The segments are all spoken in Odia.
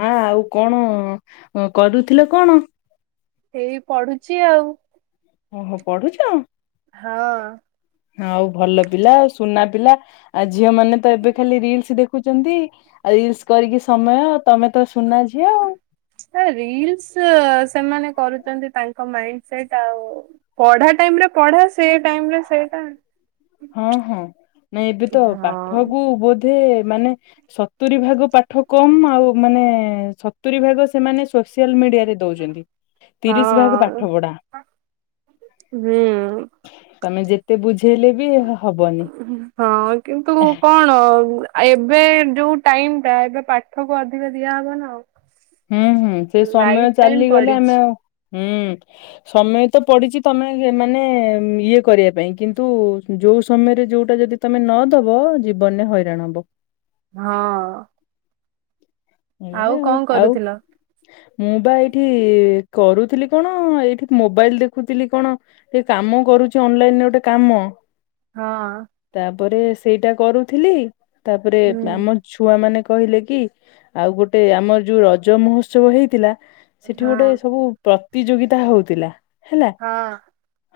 ମାଆ ଆଉ କଣ ଅଁ କରୁଥିଲ କଣ? ଏଇ ପଢୁଛି ଆଉ। ଓହୋ, ପଢୁଛ? ହଁ। ଆଉ ଭଲ ପିଲା ଆଉ, ସୁନା ପିଲା। ଆ ଝିଅ ମାନେ ତ ଏବେ ଖାଲି ରିଲ୍ସ ଦେଖୁ ଦେଖୁଛନ୍ତି। ରିଲ୍ସ କରିକି ସମୟ ତମେ ତ ସୁନା ଝିଅ ଆଉ। ଆ ରିଲ୍ସ ସେମାନେ କରୁଚନ୍ତି ତାଙ୍କ ମାଇଣ୍ଡ ସେଇଟା ଆଉ। ପଢା ଟାଇମରେ ପଢା, ସେ ଟାଇମରେ ସେଇଟା। ହଁ ହଁ। ନାଇଁ ଏବେ ତ ପାଠକୁ ହଁ। ବହୁତ ବୋଧେ ମାନେ ସତୁରି ଭାଗ ପାଠ କମ, ଆଉ ମାନେ ସତୁରି ଭାଗ ସେମାନେ ସୋ ସୋସିଆଲ ମିଡିଆରେ ଦଉଚନ୍ତି, ତିରିଶ ଭାଗ ହଁ ପାଠପଢା। ହୁଁ। ଯେତେ ବୁଝେଇଲେ ବି ହବନି ହଁ କିନ୍ତୁ କଣ ଆଉ ଏବେ ଯୋଉ ଟାଇମଟା, ଏବେ ପାଠକୁ ଅଧିକ ଦିଆହବ ନା ଆଉ। ହୁଁ ହୁଁ ସେ ଲାଇଫ ସମୟ ଟାଇମ ଚାଲିଗଲେ ପଡିଛି। ଆମେ ଆଉ ହୁଁ ସମୟ ତ ପଡ଼ିଚି ତମେ ଏ ମାନେ ଇଏ କରିବା ପାଇଁ କିନ୍ତୁ ଜ୍ ଯୋଉ ସମୟରେ ଯୋଉଟା ଯଦି ତମେ ନଦବ ଜୀବନରେ ହଇରାଣ ହବ। ହଁ। ଏଇଆ ଆଉ କଣ ଆଉ? କରୁଥିଲ? ମୁଁ ବା ଏଇଠି କରୁଥିଲି କଣ ଏଇଠି ମୋବାଇଲ୍ ଦେଖୁଥିଲି କଣ ଏ କାମ କ ରୁଚି ଅନଲାଇନ୍ ରେ ଓଟେ କାମ। ହଁ। ପରେ ସେଇଟା କରୁଥିଲି, ତାପରେ ହୁଁ ଆମ ଛୁଆମାନେ କହିଲେ କି ଆଉ ଗୋଟେ ଆମର ଯୋଉ ରଜ ମହୋତ୍ସବ ହେଇଥିଲା ସେଠି ଗୋଟେ ହଁ। ସବୁ ପ୍ର ତିଯୋଗିତା ହଉତିଲା। ହଁ।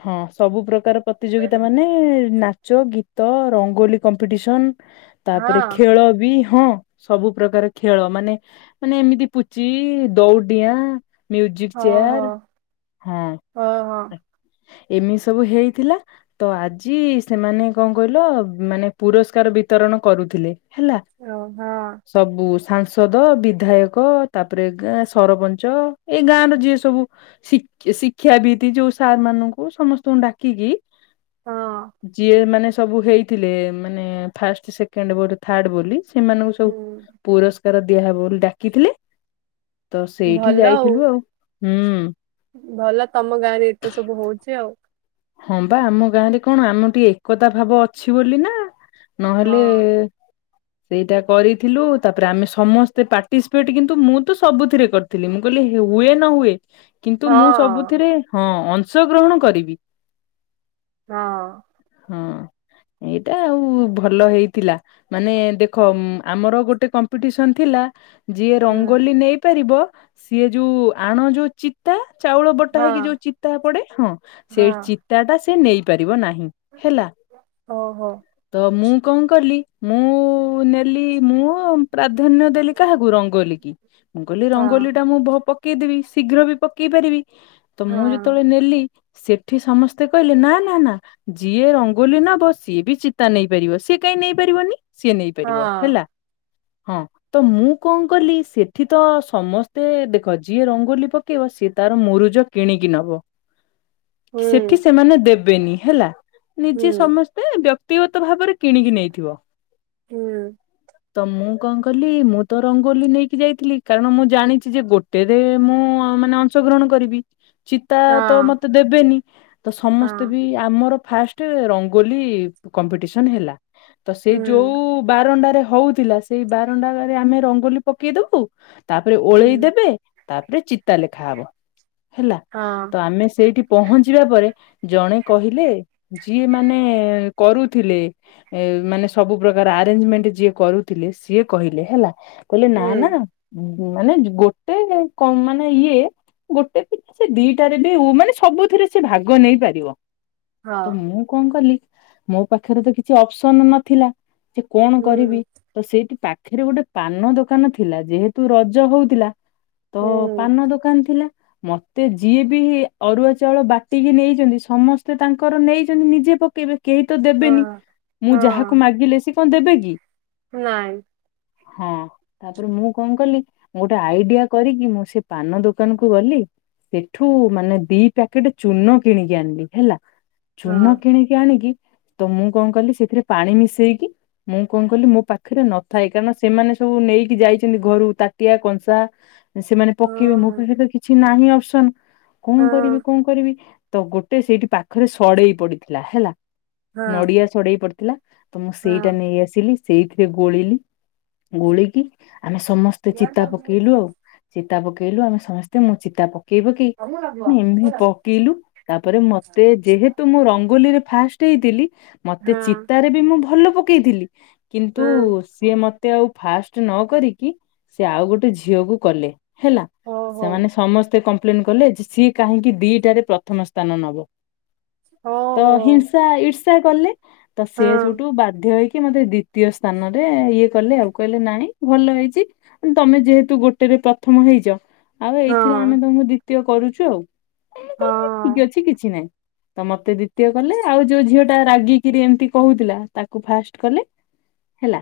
ହଁ, ସବୁ ପ୍ରକାର ପ୍ରତିଯୋଗିତା ମାନେ ନାଚ, ଗୀତ, ରଙ୍ଗୋଲି କମ୍ପିଟିସନ୍। ହଁ ତାପରେ ଖେଳ ବି ହଁ, ସବୁ ପ୍ରକାର ଖେଳ ମାନେ ମାନେ ଏମିତି ପୁଚି, ଦଉଡିଁଆ ମ୍ୟୁଜିକ୍ ହଉ ଚେୟାର୍ ହଉ ହଁ। ହଉ ଏମିତି ସବୁ ହେଇଥିଲା ତ ଆଜି ସେମାନେ କଁ କହିଲ ମାନେ ପୁରସ୍କାର ବି ଇତରଣ କରୁଥିଲେ ହେଲା। ହଁ ହଁ। ସବୁ ସାଂସଦ, ବିଧାୟକ ତାପରେ ଗାଁ ସରପଞ୍ଚ ଏଇ ଗାଁର ଯିଏ ସବୁ ଶି ଏ ଶିକ୍ଷାବିତ୍ ଯୋଉ ସାର୍ ମାନଙ୍କୁ ସମସ୍ତଙ୍କୁ ଡାକିକି ହଁ ଯିଏ ମାନେ ସବୁ ହେଇଥିଲେ ମାନେ ଫାଷ୍ଟ୍, ସେକେଣ୍ଡ୍ ବୋର୍ ଥାର୍ଡ଼ ବୋଲି ସେମାନଙ୍କୁ ସବୁ ହୁଁ ପୁରସ୍କାର ଦିଆହବ ବୋଲି ଡାକିଥିଲେ। ତ ସେଇଠି ଯାଇଥିଲୁ ଆଉ ହୁଁ। ଭଲ ତମ ଗାଁରେ ଏତେ ସବୁ ହଉଛି ଆଉ ହଁ, ବା ଆମ ଗାଁରେ କଣ ଆମ ଟିକେ ଏକତା ଭାବ ଅଛି ବୋଲି ନାଁ ନହେଲେ ସେଇଟା କରିଥିଲୁ ତାପରେ ଆମେ ସମସ୍ତେ ପାଟିସିପେଟ୍ କିନ୍ତୁ ମୁଁ ତ ସବୁଥିରେ କରିଥିଲି ମୁଁ କହିଲି କି ସି ହୁଏ ନ ହୁଏ କିନ୍ତୁ ମୁଁ ହଁ ସବୁଥିରେ ହଁ, ଅଂଶଗ୍ରହଣ କରିବି। ହଁ। ହଁ। ଏଇଟା ଆଉ ଭଲ ହେଇଥିଲା ମାନେ ଦେଖ ଆମର ଗୋଟେ କମ୍ପିଟିସନ୍ ଥିଲା ଯିଏ ହୁଁ ରଙ୍ଗୋଲି ନେଇପାରିବ ସିଏ ଯୋଉ ଆଣ ଯୋଉ ଚିତା ଚାଉଳ ବଟା ହଁ ହେଇକି ଯୋଉ ଚିତା ପଡ଼େ ହଁ, ସେଇ ହଁ ଚିତାଟା ସେ ନେଇପା ଇରିବ ନାହିଁ ହେଲା ଓହୋ ତ ମୁଁ କଁ କଲି ମୁଁ ନେଲି ମୁଁ ପ୍ରାଧାନ୍ୟ ଦେଲି କାହାକୁ ରଙ୍ଗଲି କି। ମୁଁ କହିଲି ହଁ ରଙ୍ଗୋଲିଟା ମୁଁ ଭ ପକେଇଦେବି ଶୀଘ୍ର ବି ପକେଇ ପାରିବି। ତ ହଁ ମୁଁ ଯେତୋଳେ ନେଲି ସେ ଠି ସମସ୍ତେ କହିଲେ ନାଁ ନାଁ ନାଁ ଯିଏ ରଙ୍ଗୋଲି ନବ ସିଏ ବି ଚିତା ନେଇପାରିବ। ସିଏ କାଇଁ ନେଇପାରିବନି? ସିଏ ନେଇପାରିବ ହଁ ହେଲା। ହଁ, ତ ମୁଁ କଁ କଲି ସେଠି ତ ସମସ୍ତେ ଦେଖ ଯିଏ ରଙ୍ଗୋଲି ପକେଇବ ସିଏ ତାର ମୁରୁଜ କିଣିକି ନବ। ସେଠି ହୁଁ ସେମାନେ ଦେବେନି ହେଲା ହୁଁ ନିଜେ ସମସ୍ତେ ବ୍ୟ ତିଅତ ଭାବରେ କିଣିକି ନେଇଥିବ। ହୁଁ। ତ ମୁଁ କଁ କଲି ମୁଁ ତ ରଙ୍ଗୋଲି ନେଇକି ଯାଇଥିଲି କାରଣ ମୁଁ ଜାଣିଚି ଯେ ଗୋଟେରେ ମୁଁ ହଁ ମାନେ ଅଂଶଗ୍ରହଣ କରିବି ଚିତା ତ ହଁ ମତେ ଦେବେନି ତ ସମସ୍ତେ ହଁ ବି ଆ ମୋର ଫାଷ୍ଟେ ରଙ୍ଗୋଲି କମ୍ପିଟିସନ୍ ହେଲା ତ ସେ ହୁଁ ଯୋଉ ବାରଣ୍ଡାରେ ହଉଥିଲା ସେଇ ବାରଣ୍ଡାରେ ଆମେ ରଙ୍ଗୋଲି ପକେଇଦବୁ ତାପରେ ହୁଁ ଓଳେଇ ଦେବେ ତାପରେ ଚିତା ଲେଖା ହବ ହେଲା ତ ହଁ ଆମେ ସେଇଠି ପହଁ ଯିବା ପରେ ଜଣେ କହିଲେ ଯିଏ ମାନେ କରୁଥିଲେ ମାନେ ସବୁ ପ୍ରକାର ଅରେଞ୍ଜମେଣ୍ଟ ଯିଏ କରୁଥିଲେ ସିଏ କହିଲେ ହେଲା କହିଲେ ନା, ହୁଁ ନା ଉ ମାନେ ଗୋଟେ କ ମାନେ ଇଏ ଗୋଟେ ଶିକ୍ଷା ଦିଟାରେ ବି ହଉ ମାନେ ସବୁଥିରେ ସେ ଭାଗ ନେଇ ପାରିବ ହଁ ତ ମୁଁ କଣ କଲି ମୋ ପାଖରେ ତ କିଛି ଅପସନ ନଥିଲା ଯେ କଣ କରିବି ହୁଁ ତ ସେଇଠି ପା ଖେରେ ଗୋଟେ ପାନ ଦୋକାନ ଥିଲା ଯେହେତୁ ରଜ ହଉଥିଲା ତ ହୁଁ ପାନ ଦୋକାନ ଥିଲା ମତେ ଯିଏ ବି ଅରୁଆ ଚାଉଳ ବା ଟିକି ନେଇଛନ୍ତି ସମସ୍ତେ ତାଙ୍କର ନେଇଛନ୍ତି ନିଜେ ପକେଇବେ କେହି ତ ହଁ ଦେବେନି ମୁଁ ଯାହାକୁ ହଁ ମାଗିଲେ ସେ କଣ ଦେବେ କି। ନାଇଁ ହଁ ତାପରେ ମୁଁ କଣ କଲି ଗୋଟେ ଆଇଡିଆ କରିକି ମୁଁ ସେ ପାନ ଦୋକାନ କୁ ଗଲି ସେଠୁ ମାନେ ଦି ପ୍ୟାକେଟ ଚୂନ କିଣିକି ଆଣିଲି ହେଲା ହଁ ଚୂନ କିଣିକି ଆଣିକି ତ ମୁଁ କଣ କଲିି ସେଥିରେ ପାଣି ମିଶେଇକି ମୁଁ କଣ କଲି ମୋ ପାଖରେ ନଥାଏ କାରଣ ସେମାନେ ସବୁ ନେଇକି ଯାଇଛନ୍ତି ଘରୁ ତାଟିଆ କଂସା ସେମାନେ ପକେଇବେ ମୋ ହଁ ପାଖରେ ତ କିଛି ନାହିଁ ଅପସନ କଣ କରିବି ହଁ କଣ କରିବି ତ ଗୋଟେ ସେଇଠି ପାଖରେ ସଡେଇ ପଡିଥିଲା ହେଲା ନଡିଆ ସଡେଇ ପଡି ମୁଁ ସେଇଟା ନେଇ ଆସିଲି ସେଇଥିରେ ଗୋଳିଲି ଗୋଳିକି ଆମେ ସମସ୍ତେ ଚିତା ପକେଇଲୁ ଆଉ ଚିତା ପକେଇଲୁ ଆମେ ସମସ୍ତେ ମୁଁ ଚିତା ପକେଇ ପକେଇ ହଁ ପକେଇ ଏମତି ପକେଇଲୁ ତାପରେ ମତେ ଯେହେତୁ ମୁଁ ହଁ ରଙ୍ଗୋଲିରେ ଫାଷ୍ଟ ହେଇଥିଲି ମତେ ହଁ ଚିତାରେ ବି ମୁଁ ଭଲ ପକେଇଥିଲି କିନ୍ତୁ ହଁ ସିଏ ମତେ ଆଉ ଫାଷ୍ଟ ନ କରିକି ସେ ଆଉ ଗୋଟେ ଝିଅକୁ କଲେ। ହେଲା ଓହୋ ସେମାନେ ସମସ୍ତେ କମ୍ପ୍ଲେନ କଲେ ଯେ ସିଏ କାହିଁକି ଦିଟାରେ ପ୍ରଥମ ସ୍ଥାନ ନବ? ତ ଓହୋ ହିଂସା ଇର୍ଷା କଲେ ତ ହଁ ସେ ସେଉଠୁ ବାଧ୍ୟ ହେଇକି ମତେ ଦ୍ଵିତୀୟ ସ୍ଥାନରେ ଇଏ କଲେ ଆଉ କହିଲେ ନାଇ ଭଲ ହେଇଛି ତମେ ଯେହେତୁ ଗୋଟେରେ ପ୍ରଥମ ହେଇଛ ଆଉ ହଁ ଏଇଥିରେ ଆମେ ତମକୁ ଦ୍ୱିତୀୟ କରୁଛୁ ଆଉ। ମୁଁ କହିଲ ମୋ ହଁ ଠିକ ଅଛି କିଛି ନାହିଁ। ତ ମତେ ଦ୍ଵିତୀୟ କଲେ ଆଉ ଯୋଉ ଝିଅ ଟା ରାଗିକିରି ଏମିତି କହୁଥିଲା ତାକୁ ଫାଷ୍ଟ କଲେ। ହେଲା?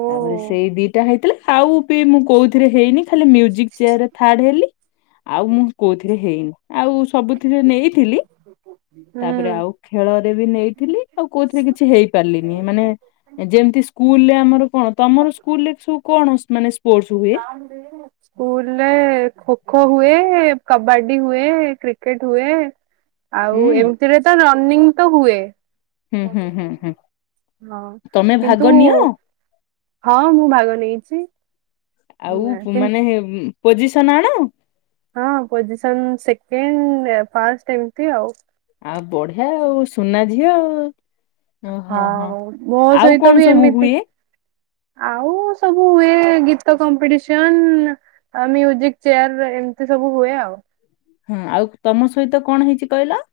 ଓ ତାପରେ ସେଇ ଦିଟା ହେଇଥିଲା ଆଉ ବି ମୁଁ କୋଉଥିରେ ହେଇନି ଖାଲି ମ୍ୟୁଜିକ ଚେୟାରରେ ଥାର୍ଡ ହେଲି ଆଉ ମୁଁ କୋଉଥିରେ ହେଇନି ଆଉ ସବୁଥିରେ ନେଇଥିଲି ହୁଁ। ତାପରେ ଆଉ ଖେଳରେ ବି ନେଇଥିଲି ଆଉ କୋଉଥିରେ କିଛି ହେଇପାରିଲିନି ମାନେ ଯେମତି ସ୍କୁଲରେ ଆମ୍ ମାନେ ସ୍ପୋର୍ଟସ ହୁଏ? ସ୍କୁଲ ରେ ଖୋ ଖୋ ହୁଏ କବାଡି ହୁଏ। କ୍ରିକେଟ ହୁଏ। ଆଉ ହୁଁ ଏମିତିରେ ତ ରନିଂ ତ ହୁଏ ହୁଁ ହୁଁ ହୁଁ ହୁଁ ହଁ ତମେ ଭାଗ କିନ୍ତୁ ନିଅ ହଁ ମୁଁ ଭାଗ ନେଇଛି। ଆଉ ହୁଁ, ପୁ କିନ୍ତୁ ମାନେ ପୋଜିସନ ଆଣ? ହଁ ପୋଜିସନ ସେକଣ୍ଡ ଫାଷ୍ଟ ଏମତି ଆଉ। ଆଉ ବଢିଆ ଆଉ ସୁନା ଝିଅ ଆଉ। ହଁ ଆଉ ମୋ ଆଉ ସହିତ କଣ ବି ସବୁ ଏମିତି ହୁଏ? ଆଉ ସବୁ ଏ ଗୀତ କମ୍ପିଟିସନ ଆଉ ମ୍ୟୁଜିକ ଚେୟାର ଏମିତି ସବୁ ହୁଏ ଆଉ। ହଁ ଆଉ ତମ ସହିତ କଣ ହେଇଛି କହିଲ?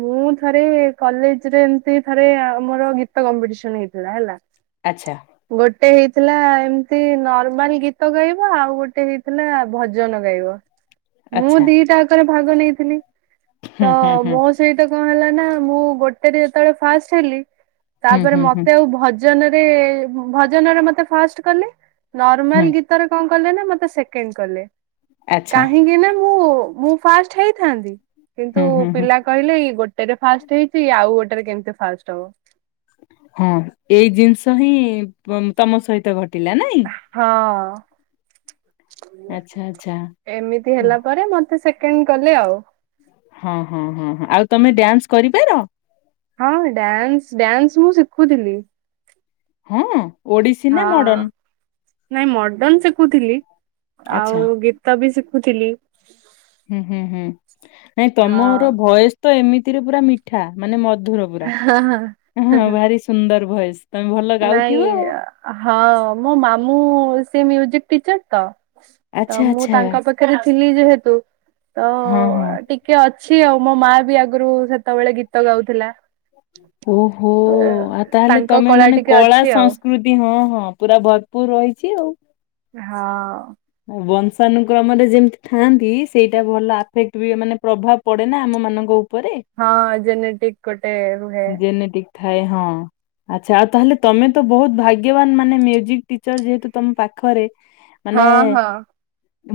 ମୁଁ ଥରେ କଲେଜରେ ଏମତି ଥରେ ମୋର ଗୀତ କମ୍ପିଟିସନ ହେଇଥିଲା ହେଲା ଆଚ୍ଛା। ଗୋଟେ ହେଇଥିଲା ଏମତି ନର୍ମାଲ ଗୀତ ଗାଇବମ ଆଉ ଗୋଟେ ହେଇଥିଲା ଭଜନ ଗାଇବ। ମୁଁ ଆଚ୍ଛା ଦିଟା ଆଙ୍କରେ ଭାଗ ନେଇଥିଲି। ହୁଁ ହୁଁ ହୁଁ। ତ ସେଇଟା କଣ ହେଲା ନା ମୁଁ ଗୋଟେରେ ଯେତେବେଳେ ଫାଷ୍ଟ୍ ହେଲି ହୁଁ ତାପରେ ହୁଁ ହୁଁ ମତେ ଆଉ ଭଜ ଜନରେ ଭଜନରେ ମତେ ଫାଷ୍ଟ୍ କଲେ ନର୍ମାଲ ହୁଁ ଗୀତରେ କ କଲେ ନା ମତେ ସେକେଣ୍ଡ କଲେ ଆଚ୍ଛା କାହିଁକି ନା ମୁଁ ମୁଁ ଫାଷ୍ଟ୍ ହେଇଥାନ୍ତି କିନ୍ତୁ ହୁଁ ହୁଁ ହୁଁ ପିଲା କହିଲେ ଇଏ ଗୋଟେରେ ଫାଷ୍ଟ୍ ହେଇଛି ଇଏ ଆଉ ଗୋଟେରେ କେମିତି ଫାଷ୍ଟ୍ ହବ। ହଁ ଏଇ ଜିନିଷ ହିଁ ତ ତମ ସହିତ ଘଟିଲା ନାଇଁ। ହଁ ଆଚ୍ଛା ଆଚ୍ଛା ଏମିତି ଓ, ହେଲା ପରେ ମତେ ସେ କେଣ୍ଡ କଲେ ଆଉ। ହଁ ହଁ ହଁ ହଁ ଆଉ ତମେ ଡ୍ୟାନ୍ସ କରିପାର? ହଁ ଡ୍ୟାନ୍ସ ଡ୍ୟାନ୍ସ ମୁଁ ଶିଖୁଥିଲି। ହଁ ଓଡିଶୀ ହଁ। ନା ମଡନ୍? ନାଇଁ ମଡନ୍ ଶିଖୁଥିଲି ଆଉ ଆଚ୍ଛା ଗୀତ ବି ଶିଖୁଥିଲି। ହୁଁ ହୁଁ ହୁଁ ନାଇଁ ତମର ହଁ। ଭଏସ୍ ତ ଏମିତିରେ ପୁରା ମିଠା ମାନେ ମ ଧୁର ପୁରା ହଁ ଭାରି ସୁନ୍ଦର ଭଏସ୍। ନାଇଁ ହଁ ମୋ ମାମୁଁ ସେ ମ୍ୟୁଜିକ୍ ଟିଚର୍ ତ ତ ଆଚ୍ଛା ମୁଁ ଆଚ୍ଛା ତାଙ୍କ ପାଖରେ ଥିଲି ଯେହେତୁ ତ ହଁ ହଁ ଟିକେ ଅଛି ଆଉ। ମୋ ମା ବି ଆଗରୁ ସେତେବେଳେ ଗୀତ ଗାଉଥିଲା। ଓ ହୋ ଆଉ ତାହେଲେ ତାଙ୍କ ତମେ ମାନେ ଟିକେ କଳା ଅଛି ଆଉ ସଂସ୍କୃତି ହଁ ହଁ ପୁରା ଭର୍ ପୁର୍ ରହିଛି ଆଉ। ହଁ। ଆଉ ବଂଶାନୁକ୍ରମରେ ଯେମିତି ଥାଆନ୍ତି ସେଇଟା ଭଲ ଆଫେକ୍ଟ୍ ବି ମାନେ ପ୍ରଭାବ ପଡ଼େନା ଆମମାନଙ୍କୁ। ହଁ ଜେନେଟିକ୍ ଗୋଟେ ରୁହେ। ଜେନେଟିକ ଥାଏ ହଁ। ଆଛା ଆଉ ତାହେଲେ ତମେ ତ ବହୁତ ଭାଗ୍ୟବାନ୍ ମାନେ ମ୍ୟୁଜିକ୍ ଟିଚର ଯେହେତୁ ତମ ପାଖରେ ମାନେ ହଁ ହଁ।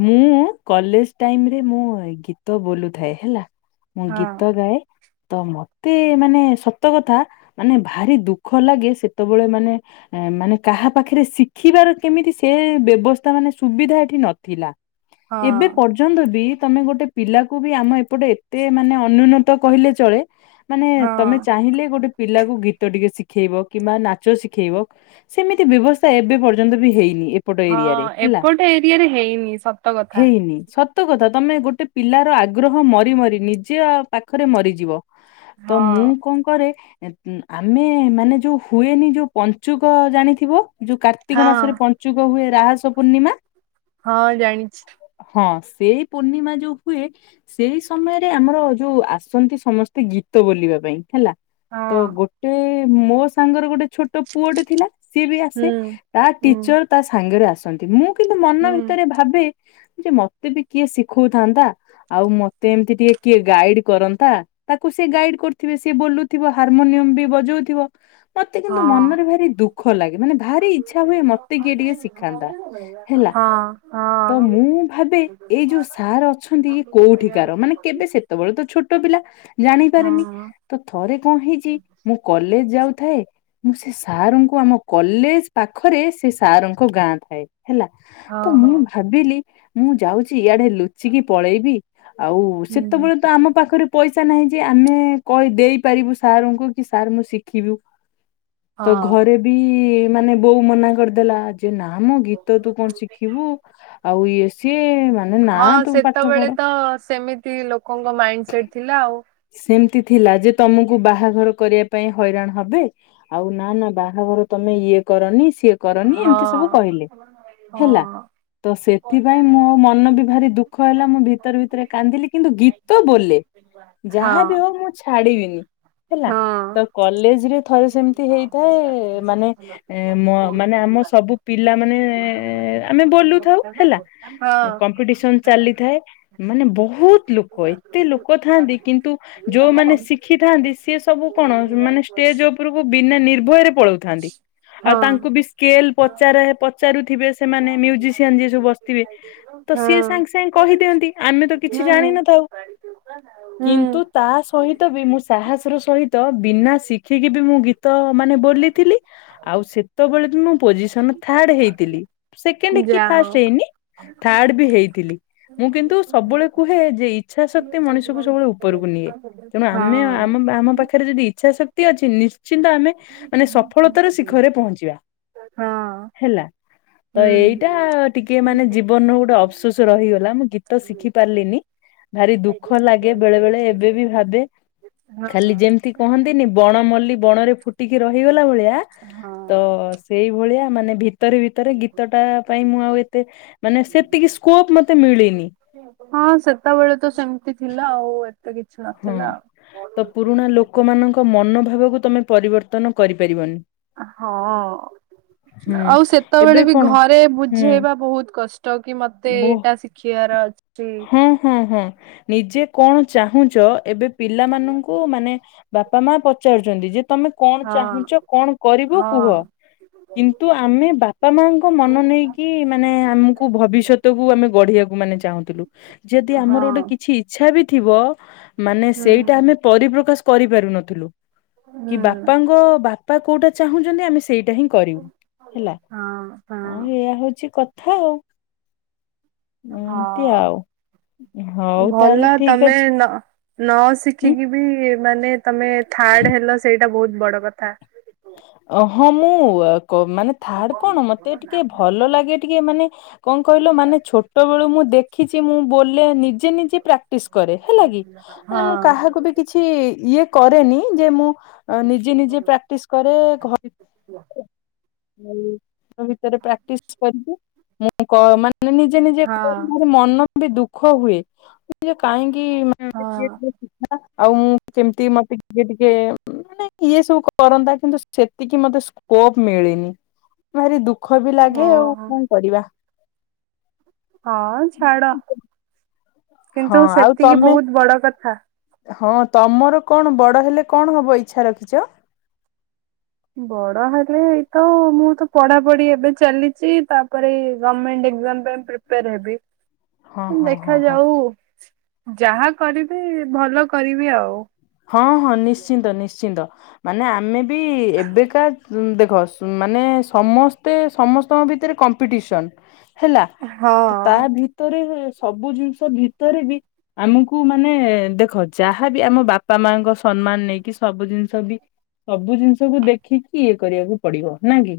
ମୁଁ କଲେଜ୍ ଟାଇମ୍ ରେ ମୁଁ ଗୀତ ବୋଲୁଥାଏ ହେଲା। ମୁଁ ହଁ ଗୀତ ଗାଏ। ତ ମତେ ମାନେ ସତ କଥା ମାନେ ଭାରି ଦୁଃଖ ଲାଗେ ସେତେବେଳେ ମାନେ ହଁ ମାନେ କାହା ପାଖେରେ ଶିଖିବାର କେମିତି ସେ ବ୍ୟବସ୍ଥା ମାନେ ସୁ ସୁବିଧା ଏଠି ନଥିଲା ଏବେ ହଁ। ପର୍ଯ୍ୟନ୍ତ ବି ତମେ ଗୋଟେ ପିଲାକୁ ବି ଆମ ଏପଟେ ଏତେ ମାନେ ଅନୁନ୍ନତ କହିଲେ ଚଳେ। ମାନେ ହଁ ତମେ ଚାହିଁଲେ ଗୋଟେ ପିଲାକୁ ଗୀତ ଟିକେ ଶିଖେଇବ କିମ୍ବା ନାଚ ଶିଖେଇବ ସେମିତି ଏତେ ବ୍ୟବସ୍ଥା ଏବେ ପର୍ଯ୍ୟନ୍ତ ବି ହେଇନି ଏପଟ ଏରିଆରେ ହେଲା। ଏ ଏରିଆରେ ହେଇନି ସତ କଥା। ହେଇନି ସତ କଥା ତମେ ଗୋଟେ ପିଲାର ଆଗ୍ରହ ମରି ମରି ନିଜ ପାଖରେ ମରିଯିବ। ତ ହଁ। ମୁଁ କଣ କରେ ଆମେ ମାନେ ଯୋଉ ହୁଏନି ଯୋଉ ପଞ୍ଚୁକ ଜାଣିଥିବ ଯୋଉ କାର୍ତ୍ତିକ ହଁ ମାସରେ ପଞ୍ଚୁକ ହୁଏ ରାହସ ପୂର୍ଣ୍ଣିମା। ହଁ ଜାଣିଛି। ହଁ ସେଇ ପୂର୍ଣ୍ଣିମା ଯୋଉ ହୁଏ ସେଇ ସମୟରେ ଆମର ଯୋଉ ଆସନ୍ତି ସମସ୍ତେ ଗୀତ ବୋଲିବା ପାଇଁ ହେଲା ତ ହଁ ଗୋଟେ ମୋ ସାଙ୍ଗରେ ଗୋଟେ ଛୋଟ ପୁଅଟେ ଥିଲା ସିଏ ବି ହୁଁ ଆସେ ତା ହୁଁ ଟିଚର ତା ସାଙ୍ଗେରେ ଆସନ୍ତି ମୁଁ କିନ୍ତୁ ମନ ହୁଁ। ଭିତରେ ଭାବେ ଯେ ମତେ ବି କିଏ ଶିଖଉଥାନ୍ତା ଆଉ ମତେ ଏମିତି ଟିକେ କିଏ ଗାଇଡ୍ କରନ୍ତା। ତାକୁ ସିଏ ଗାଇଡ୍ କରୁଥିବେ ସିଏ ବୋଲୁଥିବ ହାରମୋନିୟମ ବି ବଜଉଥିବ। ମତେ କିନ୍ତୁ ହଁ ମନରେ ଭାରି ଦୁଃଖ ଲାଗେ ମାନେ ଭାରି ଇଚ୍ଛା ହୁଏ ମତେ କିଏ ଟିକେ ଶିଖାନ୍ତା। ହେଲା ହଁ ତ ହଁ। ମୁଁ ଭାବେ ଏଇ ଯୋଉ ସାର୍ ଅଛନ୍ତି ଇଏ କୋଉଠିକାର ମାନେ କେବେ ସେ ସେତେବେଳେ ତ ଛୋଟ ପିଲା ହଁ ଜାଣିପାରେନି ତ ଥରେ କଣ ହେଇଛି ମୁଁ କଲେ କଲେଜ୍ ଯାଉଥାଏ ମୁଁ ସେ ସାର୍ ଙ୍କୁ ଆମ କଲେଜ୍ ପାଖରେ ସେ ସାର୍ ଙ୍କ ଗାଁ ଥାଏ ହେଲା ହଁ ତ ହଁ ମୁଁ ଭାବିଲି ମୁଁ ଯାଉଛି ଇଆଡେ ଲୁଚିକି ପଳେଇବି ଆଉ ସେତେବେଳେ ତ ଆମ ପାଖରେ ପଇସା ନାହିଁ ଯେ ଆମେ କହି ଦେଇ ପାରିବୁ ସାରଙ୍କୁ କି ସାର୍ ମୁଁ ଶିଖିବୁ। ତ ଘରେ ବି ମାନେ ବୋଉ ମନା କରିଦେଲା ଯେ ନା ମ ଗୀ ତ ତୁ କଣ ହଁ। ଶିଖିବୁ ଆଉ ଇଏ ସିଏ ମାନେ ନା ହଁ ତୁ ପାଠ ସେତେବେଳେ ପଢ ତ ସେମିତି ଲୋକଙ୍କ ମାଇଣ୍ଡ ସେଟ ଥିଲା ଆଉ। ସେମତି ଥିଲା ଯେ ତମକୁ ବାହାଘର କରିବା ପାଇଁ ହଇରାଣ ହବେ ଆଉ ନା ନା ବାହାଘର ତମେ ଇଏ କରନି ସିଏ କରନି ହଁ ଏମିତି ସବୁ କହିଲେ। ହେଲା ହଁ। ତ ସେଥିପାଇଁ ମୋ ମନ ବି ଭାରି ଦୁଃଖ ହେଲା ମୁଁ ଭିତରେ ଭିତରେ କାନ୍ଦିଲି କିନ୍ତୁ ଗୀତ ବୋଲେ। [inaudible] ଯାହା ବିି ହଉ ମୁଁ ଛାଡିବିନି। ହେଲା ହଁ ତ କଲେଜ ରେ ଥରେ ସେମିତି ହେଇଥାଏ ମାନେ ମ ମାନେ ଆମ ସବୁ ପିଲା ମାନେ ଆ-ଆମେ ବୋଲୁଥାଉ ହେଲା ହଁ କମ୍ପିଟିସନ ଚାଲି ଥାଏ ମାନେ ବହୁତ ଲୋକ ଏତେ ଲୋକ ଥାନ୍ତି କିନ୍ତୁ ଯୋଉମାନେ ଶିଖିଥା ସିଏ ସବୁ କଣ ମାନେ ଷ୍ଟେଜ ଉପରକୁ ବିନା ନିର୍ଭୟରେ ପଳାଉଥାନ୍ତି। ଆଉ ହଁ। ତାଙ୍କୁ ବି ସ୍କେଲ ପଚାର ପଚାରୁଥିବେ ହୁଁ ସେମାନେ ମ୍ୟୁଜିସିଆନ ଯିଏ ସବୁ ବସିଥିବେ। ତ ସିଏ ସାଙ୍ଗେ ସାଙ୍ଗେ କହିଦିଅନ୍ତି ଆମେ ତ କିଛି ଜାଣିନଥାଉ। ହୁଁ। କିନ୍ତୁ ତା ସହିତ ବି ମୁଁ ସାହସର ସହିତ ବିନା ଶିଖିକି ବି ମୁଁ ଗୀ ତ ମାନେ ବୋଲିଥିଲି ଆଉ ସେତେବେଳେ ବି ମୁଁ ପୋଜିସନ ଥାର୍ଡ ହେଇଥିଲି ସେକେଣ୍ଡ ହୁଁ କି ଯା ଫାଷ୍ଟ ହଉ। ହେଇନି ଥାର୍ଡ ବି ହେଇଥିଲି। ମୁଁ କିନ୍ତୁ ସବୁବେଳେ କୁହେ ଯେ ଇଚ୍ଛା ଶକ୍ତି ମଣିଷ ସକୁ ସବୁବେଳେ ଉପରକୁ ନିଏ ତେଣୁ ହଁ ଆମେ ହଁ ଆମ- ଆମ ପାଖରେ ଯଦି ଇଛା ଶକ୍ତି ଅଛି ନି ଶ୍ଚିନ୍ତ ଆମେ ମାନେ ସଫଳତାର ଶିଖରେ ପହଞ୍ଚିବା ହେଲା। ତ ଏଇଟା ହୁଁ। ଟିକେ ମାନେ ଜୀବନର ଗୋଟେ ଅପସୋସ ରହିଗଲା ମୁଁ ଗୀତ ଶିଖି ପାରିଲିନି। ଭାରି ଦୁଃଖ ଦୁଃଖ ଲାଗେ ବେଳେ ବେଳେ ଏବେ ବି ଭାବେ ଖାଲି ହଁ ଯେମିତି କହନ୍ତିନି ବଣ ମଲ୍ଲଲି ବଣ ଫୁଟିକି ରହିଗଲା ଭଳିଆ ତ ହଁ। ସେଇ ଭଳିଆ ମାନେ ଭିତ ଭିତରେ ଭିତରେ ଗୀତଟା ପାଇଁ ମୁଁ ଆଉ ଏତେ ମାନେ ସେତିକି ସ୍କୋପ ମତେ ମିଳିନି। ହଁ ସେତେବେଳେ ତ ସେମିତି ଥିଲା ଆଉ। ଏତେ କିଛି ହଁ ନଥିଲା ଆଉ ତ ପୁରୁଣା ଲୋକମାନଙ୍କ ମନୋଭାବକୁ ତମେ ପରିବର୍ତ୍ତନ କରିପାରିବନି। ହଁ। ହୁଁ ଆଉ ଏବେ ସେତେବେଳେ ବି କଣ ଘରେ ହୁଁ ବୁଝେଇବା ବହୁତ କଷ୍ଟ କି ମତେ ବୋ ଏଇଟା ଶିଖିବାର ଅଛି। ହଁ ହଁ ହଁ ନିଜେ କଣ ଚାହୁଁ ଚ ଏବେ ପିଲାମାନଙ୍କୁ ମାନେ ବାପା ମା ପଚାରୁଚନ୍ତି ଯେ ତମେ କଣ ହଁ ଚାହୁଁଚ କଣ କରିବ ହଁ କୁହ। କିନ୍ତୁ ଆମେ ବାପା ମାଙ୍କ ମନ ନେଇକି ମାନେ ଆମକୁ ଭବିଷ୍ୟତକୁୁ ଆମେ ଗଢିବାକୁ ମାନେ ଚାହୁଁଥିଲୁ ଯଦି ଆମର ହଁ ଗୋଟେ କିଛି ଇଛା ବି ଥିବ ମାନେ ହୁଁ ସେଇଟା ଆମେ ପରିପ୍ରକାଶ କରିପାରୁନଥିଲୁ। କି ହୁଁ ବାପାଙ୍କ ବାପା କୋଉଟା ଚାହୁଁଚନ୍ତି ଆମେ ସେଇଟା ହିଁ କରିବୁ ହେଲା ହଁ ହ ହଁ ଏଇୟଆ ହଉଛି କଥା ଆଉ। ଏମତି ହଁ ଆଉ ହଉ ଭଲ ତାହେଲେ ଠିକ ତମେ ଅଛି। ନ ନ ଉଁ। ଶିଖିକି ବି ମାନେ ତମେ ଥାର୍ଡ ହେଲ ସେଇଟା ବହୁତ ବଡ କ ଥା। ଅ ହଁ ମୁଁ ମାନେ ଥାର୍ଡ କଣ ମତେ ଟିକେ ଭଲ ଲାଗେ ଟିକେ ମାନେ କଣ କହିଲ ମାନେ ଛୋଟବେଳୁ ମୁଁ ଦେଖିଚି ମୁଁ ବୋଲେ ନିଜେ ନିଜେ ପ୍ରାକ୍ଟିସ କରେ ହେଲା କି ମାନେ ମୁଁ ହଁ କାହାକୁ ବି କିଛି ଇଏ କରେନି ଯେ ମୁଁ ନିଜେ ନିଜେ ପ୍ରାକ୍ଟିସ କରେ। ହୁଁ। ଭିତରେ ପ୍ରାକ୍ଟିସ କରିକି ମୁଁ ମାନେ ନିଜେ ନିଜେ ହଁ ମ ମନ ଦୁଃଖ ହୁଏ କାହିଁକି ମତେ ହଁ। କିଏ ଟିକେ ଶିଖା ଆଉ ମୁଁ କେମିତି ମତେ ଟିକେ ଟିକେ ମାନେ ଇଏ ସବୁ କରନ୍ତା। କିନ୍ତୁ ସେତିକି ମତେ ସ୍କୋପ୍ ମିଳିନି ଭାରି ଦୁଃଖ ବି ଲାଗେ ଆଉ ଓହୋ କଁ କରିବା। [inaudible] ହଁ ଛାଡ ହଁ କିନ୍ତୁ ଆଉ ସେତିକି ତମେ ବୋହୁତ ବଡ କଥା। ହଁ ତମର କଣ ବଡ ହେଲେ କଣ ହବ ଇଚ୍ଛା ରଖିଚ? ବଡ ହେଲେ ଏଇତ ମୁଁ ତ ପଢାପଢି ଏବେ ଚାଲିଚି ତାପରେ ଏଇ ଗମେଣ୍ଟ ଏକ୍ସାମ୍ ପାଇଁ ପ୍ରିପେଆର୍ ହେବି। ହଁ ହଁ ହଁ ହଁ ଦେଖାଯାଉ ଯାହା କରିବି ଭଲ କରିବି ଆଉ। ହଁ ହଁ ନିଶ୍ଚିନ୍ତ ନିଶ୍ଚିନ୍ତ। ମାନେ ଆମେ ବି ଏବେକା ଦେଖ ସ ମାନେ ସମସ୍ତେ ସମସ୍ତଙ୍କ ଭି ତେରେ କମ୍ପିଡିସନ୍ ହେଲା ତ ତା ହଁ। ଭିତରେ ସବୁ ଜିନିଷ ଭିତରେ ବି ଆମୁକୁ ମାନେ ଦେଖ ଯାହାବି ଆମ ବା ପା ମାଆଙ୍କ ସମ୍ମାନ ନେଇକି ସବୁ ଜିନିଷ ବି ସବୁ ଜିନିଷକୁ ଦେଖିକି ଇଏ କରିବାକୁ ପଡିବ ନାଁ କି?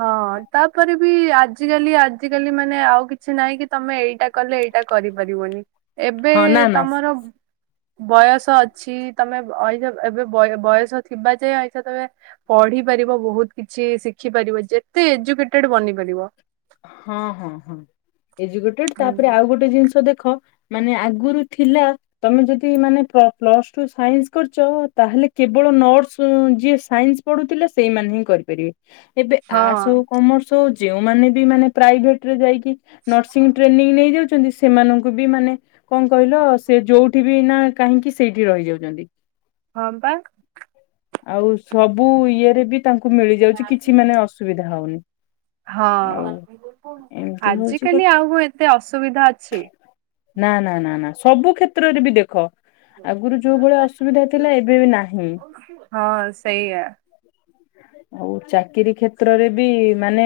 ହଁ ତାପରେ ବି ଆଜିକାଲି ଆଜିକାଲି ମାନେ ଆଉ କିଛି ନାହିଁ କି ତମେ ଏଇଡ଼ା କଲେ ଏଇା ଟା କରିପାରିବନି ଏବେ ହଁ ନା ନା ତମର ବୟସ ଅଛି ତମେ ଅଇସ ଏବେ ବୟ ବୟସ ଥିବା ଯାଏଁ ଆଇସ ତମେ ପଢ଼ି ଢ଼ିପାରିବ ବୋହୁତ କିଛି ଶିଖି ପାରିବ ଯେତେ ଏଜୁକେଟେଡେ ବନିପାରିବ। ହଁ ହଁ ହଁ ଏଜୁକେଟେଡେ ତାପରେ ଆଉ ହୁଁ। ଗୋଟେ ଜିନିଷ ଦେଖ ମାନେ ଆଗୁରୁ ଥିଲା ତମେ ଯଦି ମାନେ ପ୍ଳ ପ୍ଲସ ଟୁ ସାଇନ୍ସ କରିଚ ତାହେଲେ କେବଳ ନର୍ସ ଉଁ ଯିଏ ସାଇନ୍ସ ପଢୁଥିଲା ସେଇମାନେ ହିଁ କରିପାରିବେ। ଏବେ ହଁ ଆର୍ଟ ହୋଉ କମର୍ସ ହୋଉ ଯେଉମାନେ ବି ମାନେ ପ୍ରାଇଭେଟ ରେ ଯାଇକି ନର୍ସିଙ୍ଗ ଟ୍ରେନିଂ ନେଇ ଜାଉଚନ୍ତି ସେମାନଙ୍କୁ ବି ମାନେ କଁ କହିଲ ସେ ଯୋଉଠି ବି ନା କାହିଁକି ସେଇଠି ରହିଯାଉଚନ୍ତି। ହଁ ପା ଆଉ ସବୁ ଇଏରେ ବି ତାଙ୍କୁ ମିଳିଯାଉଚି କିଛି ମାନେ ଅସୁବିଧା ହଉନି। ଆଉ ହଁ ଏମିତି ହଉଛି କଥା। ଆଜିିକାଲି ଆଉ କଁ ଏତେ ଅସୁବିଧା ଅଛି। ନାଁ ନାଁ ନାଁ ନାଁ ସବୁ କ୍ଷେତ୍ରରେ ବି ଦେଖ ଆଗୁରୁ ଯୋଉ ଭଳି ଅସୁବିଧାଥିଲା ଏବେ ବି ନାହିଁ। ହଁ ସେଇଆ [inaudible] ଆଉ ଚାକିରୀ କ୍ଷେତ୍ରରେ ବି ମାନେ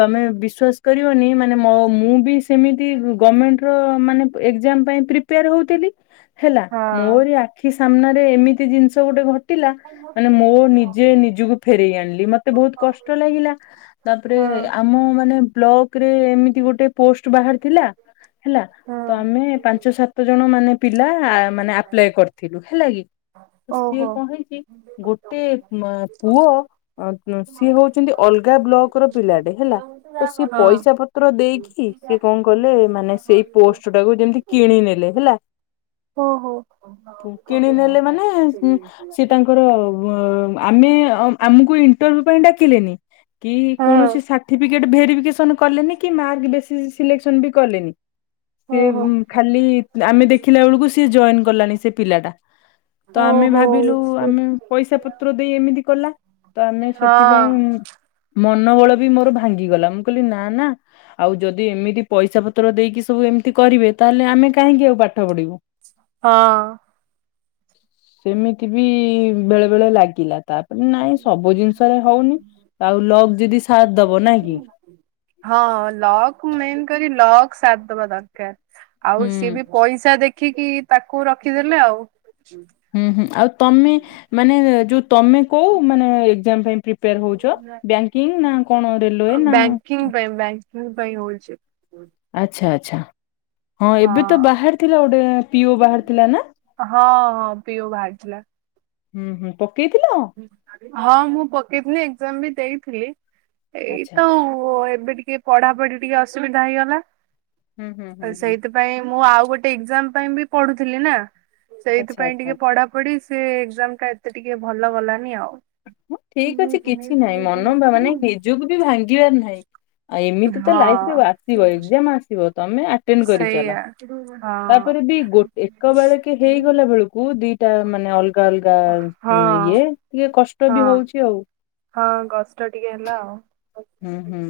ତମେ ବିଶ୍ଵାସ କରିବନି ମାନେ ମୋ ମୁଁ ବି ସେମିତି ଗମେଣ୍ଟ୍ ର ମାନେ ଏକ୍ସାମ ପାଇଁ ପ୍ରିପେଆର ହୋଉଥିଲି ହେଲା ହଁ। ମୋରି ଆଖି ସାମ୍ନାରେ ଏମିତି ଜିନିଷ ଗୋଟେ ଘ ଟିଲା ମାନେ ମୋ ନିଜେ ନିଜୁକୁ ଆଣିଲି ମତେ ବୋହୁତ କଷ୍ଟ ଲାଗିଲା ତାପରେ ହଁ ଆମ ମା ନେ ବ୍ଲକରେ ଏମିତି ଗୋଟେ ପୋଷ ଷ୍ଟୋ ବାହାରିଥିଲା ହେଲା ହଁ ତମେ ପାଞ୍ଚ ସାତ ଜଣ ମାନେ ପିଲା ମାନେ ଆପ୍ଲାଏ କରିଥିଲୁ ହେଲା କି? ତ ସିଏ ଓହୋ। କଁ ହେଇଚି ଗୋଟେ ଉଁମ ପୁଅ ଅଁ ନ୍ ସିଏ ହୋଉଚନ୍ତି ଅଲଗା ବ୍ଲକ ର ପିଲାଟେ ହେଲା ତ ସିଏ ହଁ। ପଇସା ପତ ତ୍ର ଦେଇକି ସିଏ କଁ କଲେ ମାନେ ସେଇ ପୋଷ୍ଟୋଟାକୁ ଯେମିତି କିଣି ନେଲେ ହେଲା ଓହୋ। କିଣି ନେଲେ ମାନେ ସିଏ ତାଙ୍କର ଆମେ ଉଁ ଆମୁକୁ ଇଣ୍ଟରଭିୟୁ ପାଇଁ ଡାକିଲେନି। କି କୌଣସି ସାଠିବିକେଟ ଭେରିପିକେସନ କଲେନି କି ମାର୍କ ବେଶୀଷ ସିଲେକ୍ସନ ବି କଲେନି? ସିଏ ଓହୋ ଖାଲି ଆମେ ଦେଖିଲା ବୋଳୁକୁ ସିଏ ଯଏନ୍ କଲାଣି ସେ ପିଲା ଟା। ତ ଆମେ ଓହୋ ଭାବିଲୁ ସେ ଆମେ ପଇସା ପତ୍ର ଦେଇ ଏମିତି ଲା ତ ଆମେ ସେଥିପାଇଁ ମନ ବଳ ବି ମୋରୋ ଭାଙ୍ଗିଗଲା ମୁଁ କହିଲି ନାଁ ନାଁ ଆଉ ଯଦି ଏମିତି ପଇସା ପତ୍ର ଦେଇକି ସବୁ ଏମିତି କରିବେ ତାହେଲେ ଆମେ କାହିଁକି ଆଉ ପାଠ ପଢିବୁ। ହଁ। ସେମିତି ବି ବେଳେ ବେଳେ ଲାଗିଲା। ତାପରେ ନାଇଁ ସବୁ ଜିନିଷରେ ହଉନି ଆଉ ଲକ୍ ଯଦି ସାଥ ଦବ ନାଇଁ କି। ହଁ ଲକ୍ ମେନ୍ କରି ଲକ୍ ସାଦ୍ ଦବା ଦରକାର ଆଉ ସିଏ ହୁଁ ବି ପଇସା ଦେଖିକି ତାକୁ ରଖିଦେଲେ ଆଉ। ହୁଁ, ହୁଁ ଆଉ ତମେ ମାନେ ଯୋଉ ତମେ କୋଉ ମାନେ ଏକ୍ଜାମ ପାଇଁ ପ୍ରିପେୟାର ହଉଛ ବ୍ୟଙ୍କିଙ୍ଗି ନା କଣ ରେଲୱେ ନା ବ୍ୟାଙ୍କିଙ୍ଗ ପାଇଁ ବ୍ୟଙ୍କିଙ୍ଗି ପାଇଁ ହଉଛି। ଆଚ୍ଛା ଆଚ୍ଛା ହଁ ଏବେ ତ ବାହାରି ଥିଲା ଗୋଟେ ପିଓ ବାହାରି ଥିଲା ନା। ହଁ, ହଁ ପିଓ ବାହାରିଥିଲା। ହୁଁ-ହୁଁ ପ ହଁ, ମୁଁ ପକେଇଥିଲି ଏକ୍ଜାମ ବି ଦେଇଥିଲି। ଏଇ ଆଚ୍ଛା ତଉ ଏବେ ଟିକେ ପଢାପଢି ଟିକେ ଅସୁବିଧା ହେଇଗଲା। ହୁଁ ହୁଁ ହୁଁ ହୁଁ। ସେଇଥିପାଇଁ ମୁଁ ଆଉ ଗୋଟେ ଏକ୍ଜାମ ପାଇଁ ବି ପଢୁଥିଲି ନା। ଆଚ୍ଛା ସେଇଥିପାଇଁ ଆଚ୍ଛା ଟିକେ ପଢାପଢି ସେ ଏକ୍ଜାମ ଟା ଏତେ ଟିକେ ଭଲ ଗଲାନି ଆଉ। ଠିକ ଅଛି କିଛି ନାହିଁ ମନ ବା ମାନେ ନିଜକୁ ବି ଭାଙ୍ଗିବାର ନାହିଁ। ଆ ଏମିତି ତ ଲାଇଫ୍ ରେ ହଁ ଆସିବ ଏକ୍ଜାମ ଆସିବ ତମେ ଆଟେଣ୍ଡ କରିଚାଲ। ସେଇଆ ହଁ। ତାପରେ ବି ଗୋ ଏକ ବେଳକେ ହେଇଗଲା ବେଳକୁ ଦି ଟା ମାନେ ଅଲଗା ଅଲଗା ହଁ ଇଏ ଟିକେ କଷ୍ଟ ବି ହଁ ହଉଚି ଆଉ। ହଁ ଗଷ୍ଟ ଟିକେ ହେଲା ଆଉ। ହୁଁ ହୁଁ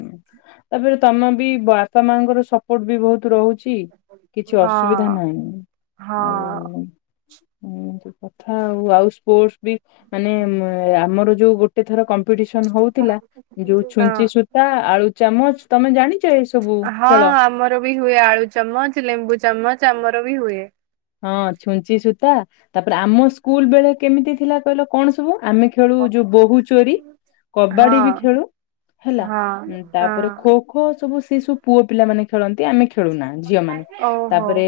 ତାପରେ ତମ ବି ବାପା ମାଆଙ୍କର ସପୋର୍ଟ ବି ବହୁତ ରହୁ ଚି କିଛି ଅସୁବିଧା ହଁ ନାହିଁ ଆଉ ହଁ। ହୁଁ ଏଇ ତ କଥା ଆଉ ଆଉ ସ୍ପୋର୍ଟ ବି ମାନେ ଆମର ଯୋଉ ଗୋଟେ ଥର କମ୍ କମ୍ପିଟିସନ ହଉଥିଲା ଯୋଉ ହଁ ଛୁଞ୍ଚି ସୂତା, ଆଳୁ ଚାମଚ ତମେ ଜାଣି ହଁ ଆମର ବି ହୁଏ ଆଳୁ ଚାମଚ ଲେମ୍ବୁ ଚାମଚ ଆମର ବି ହୁଏ। ହଁ ଛୁଞ୍ଚି ସୂତା ତାପରେ ଆମ ସ୍କୁଲ ବେଳେ କେମିତି ଥିଲା କହିଲ କଣ ସବୁ। ଆମେ ଖେଳୁ ଯୋଉ ବୋହୁୂ ଚୋରି କବାଡି ବି ହଁ। ଖେଳୁ। ହେଲା ହଁ ତାପରେ ହଁ ଖୋ ଖୋ ସବୁ ସେଇ ସବୁ ପୁଅ ପିଲା ମାନେ ଖେଳନ୍ତି ଆମେ ଖେଳୁନା ଝିଅ ମାନେ ଓହୋ ତାପରେ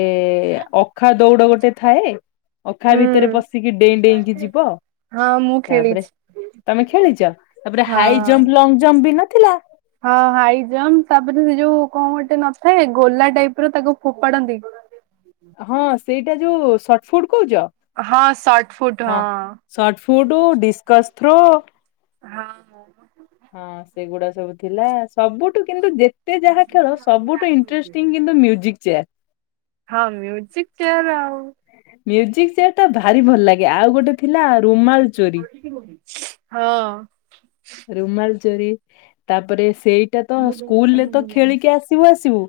ଅଖା ଦୌଡ ଗୋଟେ ଥାଏ। ଅଖା ଭିତରେ ହୁଁ ପଶିକି ଡେଇଁ ଡେଇଁକି ଯିବ। ହଁ ମୁଁ ତାପରେ ଖେଳିଛି। ତମେ ଖେଳିଛ ତାପରେ ହାଇ ହଁ ଜମ୍ପ ଲଙ୍ଗ ଜମ୍ପ ବିନା ହଁ ହାଇ ଜମ୍ପ ତାପରେ ସେ ଯୋଉ କଣ ଗୋଟେ ନଥାଏ ଗୋଲା ଟାଇପ ର ତାକୁ ଫୋପାଡନ୍ତି। ହଁ ସେଇଟା ଯୋଉ ସଟଫୁଟ କହୁଛ ହଁ ସର୍ଟ ଫୁଟ ହଁ ସଟଫୁଡ ଡିସ୍କଥ୍ରୋ। ହଁ-ହଁ। ହଁ ସେଗୁଡା ସବୁ ଥିଲା ସବୁଠୁ କିନ୍ତୁ ଯେ ତେ ଯାହା ଖେଳ ସବୁଠୁ ଇଟ୍ରେଷ୍ଟିଂ କିନ୍ତୁ ମ୍ୟୁଜିକ୍ ଚେୟାର୍। ହଁ ମ୍ୟୁଜିକ ଚେୟାର ଆଉ। ମ୍ୟୁଜିକ ଚେୟାର ଟା ଭାରି ଭଲ ଲାଗେ ଆଉ ଗୋଟେ ଥିଲା ରୁମାଲ ଚୋରି ହଁ। ରୁମାଲ ଚୋରି ତାପରେ ସେଇଟା ତ ସ୍କୁଲ ରେ ତ ଖେଳିକି ଆସିବୁ ଆସିବୁ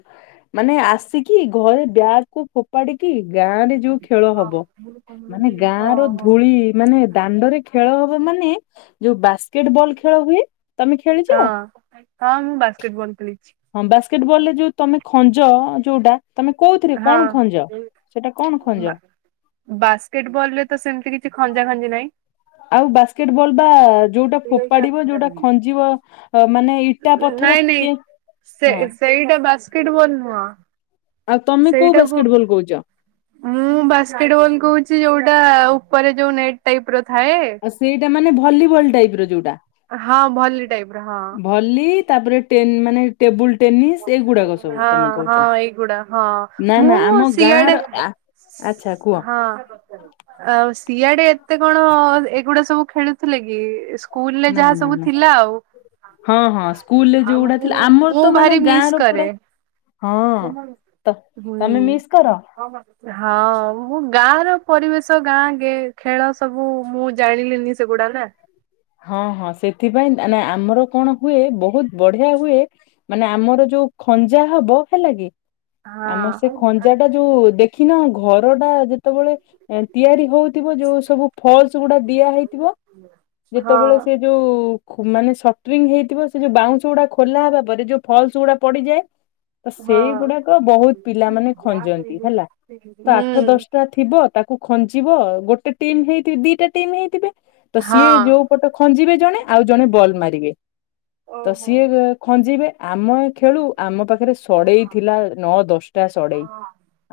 ମାନେ ଆସିକି ଘରେ ବ୍ୟାଗକୁ ଫୋପାଡିକି ଗାଁ ରେ ଯୋଉ ଖେଳ ଓହୋ ହବ। ମାନେ ଗାଁ ର ହଁ ଧୂଳି ମାନେ ଦାଣ୍ଡରେ ଖେଳ ହବ ମାନେ ଯୋଉ ବାସ୍କେଟବଲ ଖେଳ ହୁଏ ତମେ ଖେଳିଚ। ହଁ ମୁଁ ବାସ୍କେଟ ବଲ ଖେଳିଛି ହଁ ବାସ୍କେଟବଲରେ ଯୋଉ ତମେ ଖଞ୍ଜ ଯୋଉଟା ତମେ କୋଉଥିରେ କଣ ଖଞ୍ଜ ସେଟା କଣ ଖଞ୍ଜ ବାସ୍କେଟବଲ ରେ ତ ସେମତି କିଛି ଖଞ୍ଜା ଖଞ୍ଜି ନାହିଁ। ଆଉ ବାସ୍କେଟ ବଲ୍ ବା ଯୋଉଟା ଫୋପାଡିବ ଯୋଉଟା ଖଞ୍ଜିବ ମାନେ ଇଟା ପଥର ନାଇଁ ନାଇଁ କିଏ ସେ ହଁ ସେଇଟା ବାସ୍କେଟବଲ ନୁହଁ। ଆଉ ତମେ କୋଉ ସେଇଟାକୁ ବାସ୍କେଟ ବଲ କହୁଛ? ମୁଁ ବାସ୍କେଟବଲ କହୁଛି ଯୋଉ ଟା ଉପରେ ଯୋଉ ନେଟ୍ ଟାଇପ ର ଥାଏ। ଆଉ ସେଇଟା ମାନେ ଭଲିବଲ ଟାଇପ ର ଯୋଉଟା। ହଁ, ଭଲି ଟାଇପ ର ହଁ। ଭଲି ତାପରେ ଟେ ମାନେ ଟେବୁଲ ଟେନିସ୍ ଏଗୁଡାକ ସବୁ ହଁ ତମେ କହୁଛ। ହଁ ଏଇଗୁଡା ହଁ ନା ନା ମୁଁ ଆମ ଗାଁ ସିଆଡେ ର ଆ ଆଚ୍ଛା କୁହ ହଁ ଆଉ ସିଆଡେ ଏତେ କଣ ଏଗୁଡା ସବୁ ଖେଳୁଥିଲେ କି ସ୍ଲଲରେ ନା ଯାହା ନା ସବୁ ନା। ଥିଲା ଆଉ ହଁ ହଁ ସ୍କୁଲରେ ଯୋଉଗୁଡା ଥିଲା ଆମର ମୋ ତ ଭାରି ମାନେ ଗାଁ ମିସ ର କରେ। ପୁରା ହଁ ତ ତମେ ମୁଁ ମିସ୍ କର? ଗାଁ ର ପରିବେଶ ଗାଁ ଗେ ଖେଳ ସବୁ ମୁଁ ଜାଣିଲିନି ସେଗୁଡାକ [unintelligible] ହଁ ହଁ ସେଥିପାଇଁ ମାନେ ଆମର କଣ ହୁଏ ବହୁତ ବଢିଆ ହୁଏ ମାନେ ଆମର ଯୋଉ ଯୋଉ ଖଞ୍ଜା ହବ ହେଲା କି ଆମ ହଁ ସେ ଖଞ୍ଜା ଟା ଯୋଉ ଦେଖିନ ଘର ଟା ଯି ସେତେବେଳେ ତିଆରି ହଉଥିବ ଯୋଉ ସବୁ ଫଲସ ଗୁଡା ଦିଆ ହେଇଥିବ ହଁ ଯେତେବେଳେ ସେ ଯୋଉ କୁ ମାନେ ସଂଟ୍ରିଙ୍ଗ ହେଇଥିବ ସେ ଯୋଉ ବାଉଁଶ ଗୁଡା ଖୋଲା ହେବା ପରେ ଯୋଉ ଫଲସ ଗୁଡା ପଡିଯାଏ ତ ହଁ। ସେଇଗୁଡାକ ବହୁତ ପିଲା ମାନେ ଖଞ୍ଜନ୍ତି ହେଲା ତ ଆଠ ହୁଁ ଦଶଟା ଥିବ ତାକୁ ଖଞ୍ଜ ଯିବ ଗୋଟେ ଟିମ୍ ହେଇଥିବ ଦିଟା ଟିମ୍ ହେଇଥିବେ ତ ସିଏ ହଁ। ଯୋଉ ପଟ ଖଞ୍ଜିବେ ଜଣେ ଆଉ ଜଣେ ବଲ୍ ମାରିବେ ତ ଓହୋ ସିଏ ହଁ। ଖଞ୍ଜିବେ ଆମେ ଖେଳୁ ଆମ ପାଖରେ ସଡେଇ ଥିଲା ନଅ ଦଶଟା ସଡେଇ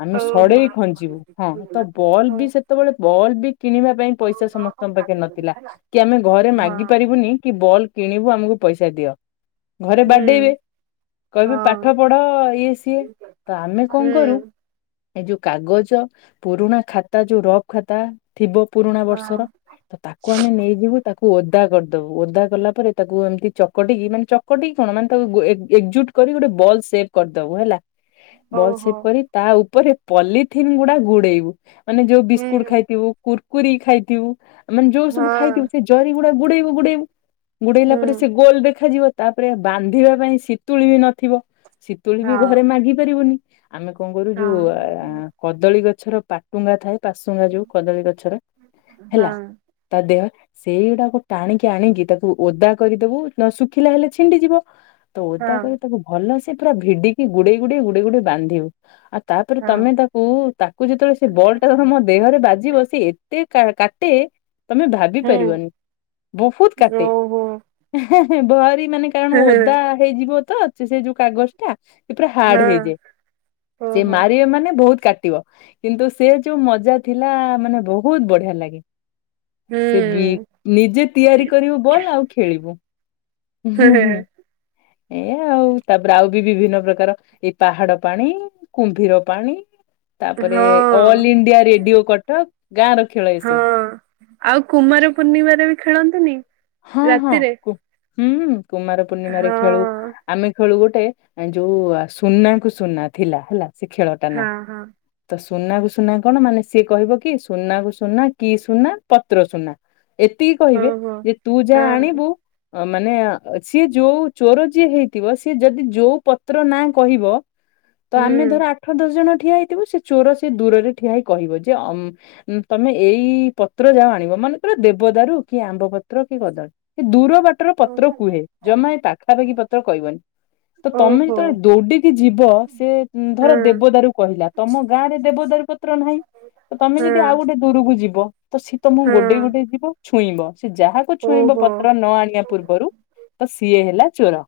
ଆମେ ହୁଁ ହଁ ସଡେଇ ଖଞ୍ଚିବୁ ହଁ ହୁଁ ତ ବଲ୍ ହଁ ଓହୋ ବି ସେତେବେଳେ ବଲ୍ବ ବି କିଣିବା ପାଇଁ ପଇସା ସମସ୍ତେ ପାଖେ ନଥିଲା କି ଆମେ ଘରେ ହୁଁ। ହଁ ମାଗି ପାରିବୁନି କି ବଲ୍ କିଣିବୁ ଆମକୁ ପଇସା ଦିଅ ଘରେ ହୁଁ ବାଡେଇବେ କହିବି ପାଠ ହଁ ପଢ ଇଏ ସିଏ ତ ଆମେ ହଁ କଣ ହଁ। ହଁ କରୁ ହଁ ହୁଁ ଏଇ ଯୋଉ କାଗଜ ପୁରୁଣା ଖାତା ଯୋଉ ରପ ଖାତା ଥିବ ପୁରୁଣା ବର୍ଷର ତ ତାକୁ ତାକୁ ଆମେ ନେଇଯିବୁ ତାକୁ ଓଦା କରିଦବୁ ଓଦା କଲା ପରେ ତାକୁ ଏମିତି ଚକଟିକି ମାନେ ଚକଟିକି କଣ ମାନେ ତାକୁ ଏକଜୁଟ କରି ଗୋଟେ ବଲ ସେଭ କରିଦବୁ ହେଲା ବଲ ଓହୋ ସେପ ହଁ ଓହୋ। କରି ତା ଉପରେ ପଲିଥିନ୍ ଗୁଡା ଗୁଡେଇବୁ ମାନେ ଯୋଉ ବିସ୍କୁଟ ହୁଁ ଖାଇଥିବୁ କୁୁରକୁରି ଖାଇଥିବୁ ଆମେ ସବୁ ଖାଇଥିବୁ ସେ ଜରି ଗୁଡା ଗୁଡେଇବୁ ଗୁଡେଇବୁ ଗୁଡେଇଲା ପରେ ସେ ଗୋଲ ଦେଖାଯିବ ତାପରେ ବାନ୍ଧିବା ପାଇଁ ଶୀତୁଳି ବି ନଥିବ ଶୀତୁଳି ବି ଘରେ ମାଗି ପାରିବୁନି ଆମେ କଣ କରୁ ଯୋଉ ଅ କଦଳୀ ଗଛର ପାଟୁଙ୍ଗା ଥାଏ ପାଶୁଙ୍ଗା ଯୋଉ କଦଳୀ ଗଛର ହେଲା ହଁ ଦେହ ସେଇଗୁଡାକୁ ଟାଣିକି ଆଣିକି ତାକୁ ଓଦା କରିଦବୁ ନ ଶୁଖିଲା ହେଲେ ଛିଣ୍ଡିଯିବ ତ ଓଦା କ ତାକୁ ଭଲସେ ପୁରା ଭିଡିକି ଗୁଡେଇ ଗୁଡେଇ ଗୁଡେଇ ଗୋଡେଇ ବାନ୍ଧିବୁ ଆଉ ତାପରେ ତମେ ତାକୁ ତାକୁ ଯେତେବେଳେ ସେ ବଲ୍ ଟା ମମ ଦେହରେ ବାଜିବ ସେ ଏତେ କାଟେ ତମେ ଭାବି ପାରିବନି ବହୁତ କାଟେ ଭାରି ମାନେ କାରଣ ଓଦା ହେଇଯିବ ତ ଅ ସେ ଯୋଉ କାଗଜ ଟା ସେ ପୁରା ହାର୍ଡ ହେଇଯାଏ ସେ ହଁ। ମାରିବେ ମାନେ ବହୁତ କାଟି ଟିବ କିନ୍ତୁ ସେ ଯୋଉ ମଜା ଥିଲା ମାନେ ବହୁତ ବଢିଆ ଲାଗେ। ସେ ବି ନିଜେ ତିଆରି କରିବୁ ବଲ୍ ଆଉ ଖେଳିବୁ। ହୁଁ ହୁଁ। ଏଇ ଆଉ ତାପରେ ଆଉ ବି ବିଭିନ୍ନ ପ୍ରକାର ଏଇ ପାହାଡ ପାଣି କୁମ୍ଭୀର ପାଣି ତାପରେ ଅଲ ଇଣ୍ଡିଆ ରେଡିଓ କଟକ ଗାଁ ର ଖେଳ ଏସବୁ। ଆଉ କୁମାର ପୂର୍ଣ୍ଣିମାରେ ବି ଖେଳନ୍ତିନି? ହଁ ହଁ ରାତିରେ ହୁଁ କୁମାର ପୂର୍ଣ୍ଣିମାରେ ଖେଳୁ ହଁ। ଆମେ ଖେଳୁ ଗୋଟେ ଗୋଟେ ଯୋଉ ସୁନା କୁ ସୁନା ଥିଲା ହେଲା ସେ ଖେଳ ଟା ନା ହଁ ହଁ ତ ସୁନାକୁ ସୁନା କଣ ମାନେ ସିଏ କହିବ କି ସୁନାକୁ ସୁନା କି ସୁନା ପତ୍ର ସୁନା ଏତିକି କହିବେ, ହଉ ହଉ ଯେ ତୁ ଯାହା ହଁ। ଆଣିବୁ ମାନେ ସିଏ ଯୋଉ ଚୋର ଯିଏ ହେଇଥିବ, ସିଏ ଯଦି ଯୋଉ ପତ୍ର ନାଁ କହିବ ତ ଆମେ ହୁଁ ଧର ଆଠ ଦଶ ଜଣ ଠିଆ ହେଇଥିବୁ। ସେ ଚୋର ସେ ଦୂରରେ ଠିଆ ହେଇ କହିବ, ଯେ ଅମ ତମେ ଏଇ ପତ୍ର ଯାଅ ଆଣିବ। ମନେଙ୍କର ଦେବଦାରୁ, କି ଆମ୍ବ ପତ୍ର, କି କଦଳୀ ଦୂର ର ବାଟର ପତ୍ର କୁହେ, ଜମା ଏଇ ପାଖାପାଖି ପତ୍ର କହିବନି। ତ ତମେ ଓହୋ ଯେତେବେଳେ ଦୌଡିକି ଯିବ, ସେ ଧର ହଁ ଦେବଦାରୁ କହିଲା। ତମ ଗାଁ ରେ ଦେବଦାରୁ ପତ୍ର ନାହିଁ ତ ତମେ ଯଦି ଆଉ ହଁ ଗୋଟେ ଦୂରକୁ ଯିବ, ତ ସିଏ ତମକୁ ହଁ ଗୋଡେଇ ଗୋଡ଼େଇ ଯିବ। ଛୁଇଁବ ସେ ଯାହାକୁ ଛୁଇଁବ ଓହୋ ପତ୍ର ନ ଆଣିବା ପୂର୍ବରୁ, ତ ସିଏ ହେଲା ଚୋର।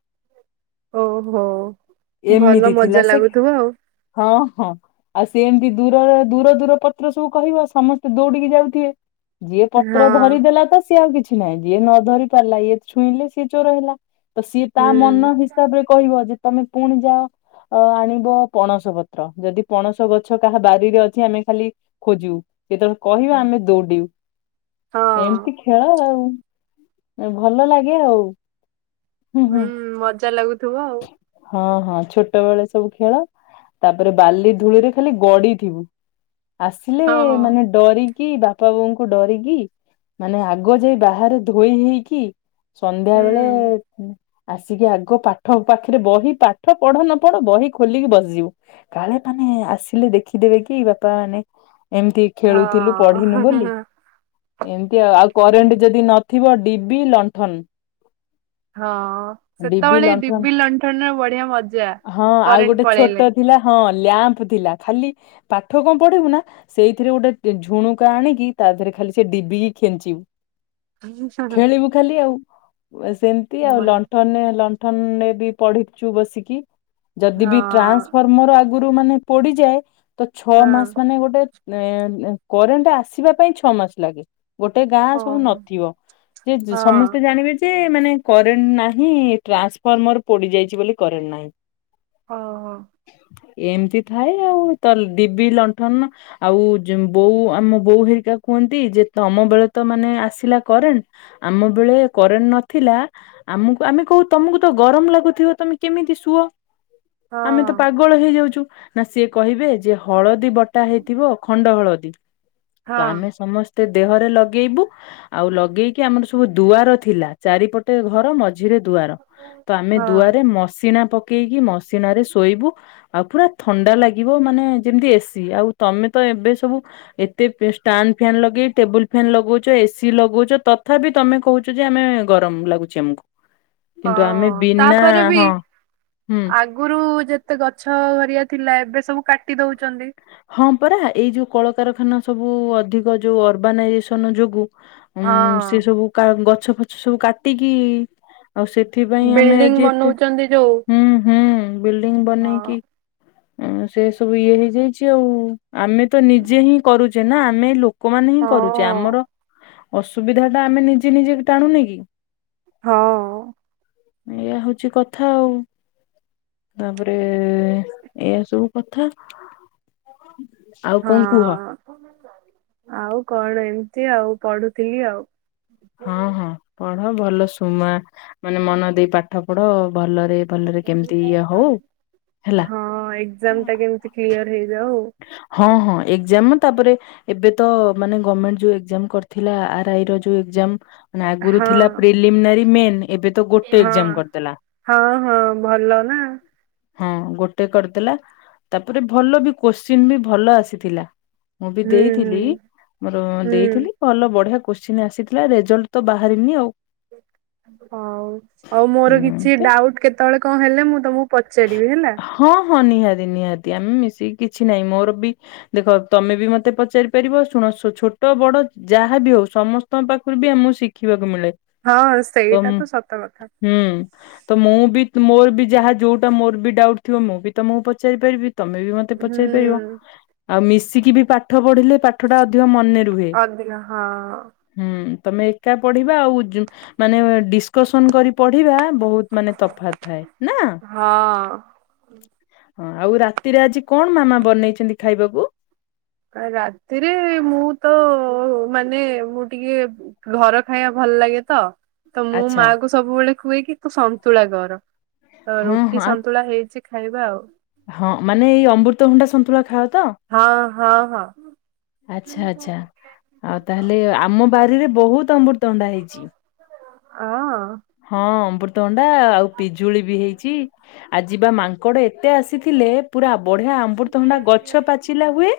ଓ ହୋ ଭଲ ଏମିତି ଥିଲା ମଜା ସେ ଲାଗୁଥିବ ଆଉ। ହଁ ହଁ ଆଉ ସିଏ ଏମିତି ଦୂର ଦୂର ଦୂର ପତ୍ର ସବୁ କହିବ, ସମସ୍ତେ ଦୌଡିକି ଯାଉଥିବେ ଯିଏ ପତ୍ର ଧରିଦେଲା ତ ସିଏ ଆଉ କିଛି ନାହିଁ। ଯିଏ ନ ଧରି ପାରିଲା, ଇଏ ଛୁଇଁଲେ ସିଏ ଚୋର ହେଲା। ତ ସିଏ ହଁ ତା ହୁଁ ମନ ହିସାବରେ କହିବ, ଯେ ତମେ ପୁଣି ଯାଅ ଅ ଆଣିବ ପଣସ ପତ୍ର, ଯଦି ପଣସ ଗଛ କାହା ବାରିରେ ଅଛି। ଆମେ ଖାଲି ଖୋଜିବୁ, ଯେତେବେଳେ କହିବ ଆମେ ଦୌଡିବୁ। ହଁ ଏମିତି ଖେଳ ଆଉ, ଭଲ ଲାଗେ ଆଉ। ହୁଁ ମଜା ଲାଗୁଥିବ ଆଉ। ହଁ- ହଁ ଛୋଟ ବେଳେ ସବୁ ଖେଳ, ତାପରେ ବାଲି ଧୂଳିରେ ଖାଲି ଗଡିଥିବୁ। ଆସିଲେ ଆଉ ହଁ ମାନେ ଡରିକି ବାପା ବୋଉଙ୍କୁ ଡରିକି, ମାନେ ଆଗ ଯାଇ ବାହାରେ ଧୋଇ ହୋଇକି, ସନ୍ଧ୍ୟା ବେଳେ ଆସିକି ଆଗ ପାଠ ପାଖରେ, ବହି ପାଠ ପଢ ନ ପଢ ବହି ଖୋଲିକି ବସିଯିବୁ। କାଳେ ମାନେ ଆସିଲେ ଦେଖିଦେବେ କି, ବାପା ମାନେ ଏମିତି ହଁ ଖେଳୁଥିଲୁ, ପଢିନୁ ହୁଁ ହଁ ବୋଲି ଏମିତି ଆଉ ଆଉ କରେଣ୍ଟ ଯଦି ନଥିବ ଡିବି, ଲଣ୍ଠନ ହଁ ଡିବି ସେତେବେଳେ ଲଣ୍ଠନ ଡିବି ଲଣ୍ଠନରେ ବଢିଆ ମଜା, ହଁ ଆଉ କରେଣ୍ଟ ଗୋଟେ ଛୋଟ ପଳେଇଲେ। ଥିଲା ହଁ। ଲ୍ୟାମ୍ପ ଥିଲା, ଖାଲି ପାଠ କଣ ପଢିବୁ ନା ସେଇଥିରେ ଗୋଟେ ଝୁଣୁକା ଆଣିକି। ତା ଧେରେ ଖାଲି ସେ ଡିବିକି ଖେଞ୍ଚିବୁ, ଖେଳିବୁ ଖାଲି ଆଉ। ସେମିତି ଆଉ ମଜା। ଲଣ୍ଠନ ଲଣ୍ଠନରେ ବି ପଢିଛୁ ବସିକି। ଯଦି ବି ହଁ ଟ୍ରାନ୍ସଫର୍ମର ଆଗରୁ ମାନେ ପୋଡିଯାଏ, ତ ଛଅ ମାସ ହଁ ମାନେ ଗୋଟେ ଏଁ କରେଣ୍ଟ ଆସିବା ପାଇଁ ଛଅ ମାସ ଲାଗେ। ଗୋଟେ ଗାଁ ଓ ସବୁ ନଥିବ, ଯେ ହଁ ସମସ୍ତେ ଜାଣିବେ ଯେ ମାନେ କରେଣ୍ଟ ନାହିଁ, ଟ୍ରାନ୍ସଫର୍ମର ପୋଡି ଯାଇଛି ବୋଲି କରେଣ୍ଟ ନାହିଁ। ଓ ହ। ଏମିତି ଥାଏ ଆଉ। ତ ଡିବି ଲଣ୍ଠନ ଆଉ ବୋଉ ଆମ ବୋଉ ହେରିକା [unintelligible] କୁହନ୍ତି ଯେ ତମ ବେଳେ ତ ମାନେ ଆସିଲା କରେଣ୍ଟ ଆମ ବେଳେ କରେଣ୍ଟ ନଥିଲା, ଆମକୁ ଆମେ କହୁ ତମକୁ ତ ଗରମ ଲାଗ ଗୁଥିବ। ତମେ କେମିତି ଶୁଅ? ଆମେ ତ ହଁ ପାଗଳ ହେଇଯାଉଛୁ। ନା ସିଏ କହିବେ ଯେ ହଳ ଦୀ ବଟା ହେଇଥିବ ଖଣ୍ଡ ହଳଦୀ, ତ ହଁ ଆମେ ସମସ୍ତେ ଦେହରେ ଲଗେଇବୁ। ଆଉ ଲଗେଇକି ଆମର ସବୁ ଦୁଆର ଥିଲା, ଚାରିପଟେ ଘର ମ ମଝିରେ ଦୁଆର, ତ ଆମେ ହଁ ଦୁଆରେ ମସିଣା ପ କେଇକି ମସିଣାରେ ଶୋଇବୁ, ଆଉ ପୁରା ଥଣ୍ଡା ଲାଗିବ। ମାନେ ଯେମିତି ଏସିି ଆଉ ତମେ ତ ଏବେ ସବୁ ଏତେ ଷ୍ଟାଣ୍ଡ ଫ୍ୟାନ ଲଗେଇ, ଟେବୁଲ ଫ୍ୟାନ୍ ଲଗଉ ଚ ଏସିି ଲଗଉଛ, ତଥାପି ତମେ କହୁଛ ଯେ ଆମେ ଗରମ ଲାଗୁଛି ଆମକୁ। ହଁ କିନ୍ତୁ ଆମେ ବିନା ତାପରେ ବି ହଁ ହୁଁ ଆଗରୁ ଯେ ତେ ଗଛ ହରିଆ ଥିଲା, ଏବେ ସବୁ କାଟି ଦଉଛନ୍ତି। ହଁ ପରା ଏଇ ଯୋଉ କଳକାରଖାନା ସବୁ ଅଧିକ, ଯୋଉ ଅର୍ବାନାଇଜେସନ ଯୋଗୁ ଉଁ ସେ ହଁ ସବୁ କା ଗଛ ଫଛ ସବୁ କାଟିକି ଆଉ ସେଥିପାଇଁ ଆମେ ବିଲ୍ଡିଂ ଆଜି ଏତେ ବନଉଛନ୍ତି ଯୋଉ ହୁଁ - ହୁଁ। ବିଲ୍ଡିଂ ହଁ ବନେଇକି ସେ ସବୁ ଇଏ ହେଇଯାଇଛି। ଚି ଆଉ ଆମେ ତ ନିଜେ ହିଁ କରୁଛେ ନା ଆମେ ଲୋକମାନେ ହିଁ ହଁ କରୁଚେ ଆମର। ଅସୁବିଧା ଟା ଆମେ ନିଜେ ନିଜେ ଟାଣୁନେ କି। ହଁ। ଏୟା ହୋଉଛି କଥା ଆଉ। ତା ପରେ ଏ ସବୁ କଥା। ଆଉ କଣ କୁହ। ହଁ ଆଉ କଣ ଏମ୍ ତି ଆଉ ପଢୁଥିଲି ଆଉ। ହଁ-ହଁ ପଢ ଭଲ ଶୁମା ମାନେ ମନ ଦେଇ ପାଠ ପଢ। ଭଲରେ-ଭଲରେ କେମ୍ ତି ଇଏ ହୋଉ। ହଁ ଏକ୍ଜାମ ଟା କେମିତି କ୍ଲିୟର ହେଇଯାଉ। ହଁ-ହଁ ଏକ୍ଜାମ ତାପରେ ଏବେ ତ ମାନେ ଗମେଣ୍ଟ ଯୋଉ ଏକ୍ଜାମ କରିଥିଲା ଆର ଆଇ ର ଯୋଉ ଏକ୍ଜାମ। ମାନେ ଆଗରୁ ହଁ ଥିଲା ପ୍ରିଲିମ୍ନାରୀ ମେନ୍। ଏବେ ତ ଗୋଟେ ହଁ। ଏକ୍ଜାମ କରିଦେଲା। ହଁ ହଁ ଭଲ ନା ହଁ ଗୋଟେ କରିଦେଲା ତାପରେ ଭଲ ବି କୋଶ୍ଚିନ୍ ବି ଭଲ ଆସିଥିଲା। ମୁଁ ବି ହୁଁ ହୁଁ ଦେଇଥିଲି ମୋର ହୁଁ ଦେଇଥିଲି ଭଲ ବଢ୍ୟା କୋଶ୍ଚିନ୍ ଆସିଥିଲା ରେଜଲ୍ଟ ତ ବାହାରିନି ଆଉ। ହୋଉ ହୋଉ ହୁଁ ମୋର କିଛି ଏମିତି ଡାଉଟ୍ କେତେବେଳେ କଁ ହେଲେ ମୁଁ ତମକୁ ପଚାରିବି ହେଲା। ରେ ନିହାତି ଆମେ ମିଶିକି କିଛି ନାହିଁ ମୋର୍ ବି ଦେଖ ତମେ ବି ମତେ ପଚାରି ପାରିବ ଶୁଣ ସୁ ଛୋ ଟ ବଡ ଯାହାବି ହୋଉ ସମସ୍ତଙ୍କ ପାଖୁରୁ ବି ଆମକୁ ଶିଖିବାକୁ ମିଳେ। ହଁ ସେଇଟା ତମ୍ ତ ସତ କଥା ହୁଁ ତ ମୁଁ ବି ମୋର ବି ଯାହା ଯୋଉଟା ମୋର୍ ବି ଡାଉଟ୍ ଥିବ ମୁଁ ବି ତମକୁ ପଚାରି ପାରିବି। ତମେ ବି ମତେ ହୁଁ ପଚାଇ ପାରିବ ଆଉ ମିଶିକି ବି ପାଠ ପଢିଲେ ପାଠ ଟା ଅଧିକ ମନ ନେ ରୁହେ ଅଧିକ ହଁ। ହୁଁ। ତମେ ଏକା ପଢ଼ିବା ଆଉ ଯୁ ମାନେ ଡିସକସନ କରି ପଢିବା ବହୁତ୍ ମାନେ ତଫାାତ ଥାଏ ନା? ହଁ। ହଁ ଆଉ ରାତିରେ ଆଜି କଣ ମାମା ବନେଇଛନ୍ତି ଖାଇବାକୁ? ରାତିରେ ମୁଁ ତ ଓ ମାନେ ମୁଁ ଟିକେ ଘର ଖାଇବା ଭଲ୍ ଲାଗେ ତ। ତ ମୁଁ ଆଚ୍ଛା ମାଆ କୁ ସବୁବେଳେ ଖୁଅ କି ତୁ ସନ୍ତୁଳା କର ତ ହଁ ହଁ ରୁଟି ଆ ସନ୍ତୁଳା ହେଇଛି। ଖାଇବା ଆଉ। ହଁ ମାନେ ଏଇ ଅମୃତ ହୁଣ୍ଡା ସନ୍ତୁଳା ଖାଅ ତ? ହଁ ହଁ ହଁ। ଆଛା-ଆଛା ଆ ତାହେଲେ ଆମ ବାରିରେ ବହୁତ୍ ଅମୃତଣ୍ଡା ହେଇଛି। ଅଁ। ହଁ ଅମୃତଭଣ୍ଡା ଆଉ ପିଜୁଳି ବି ହେଇଛି ଆ ଯିବା ମାଙ୍କଡ଼ ଏତେ ଆସିଥିଲେ। ପୁରା ବଢିଆ ଆମ୍ବୃତଣ୍ଡା ଗଛ ପାଚିଲା ହୁଏ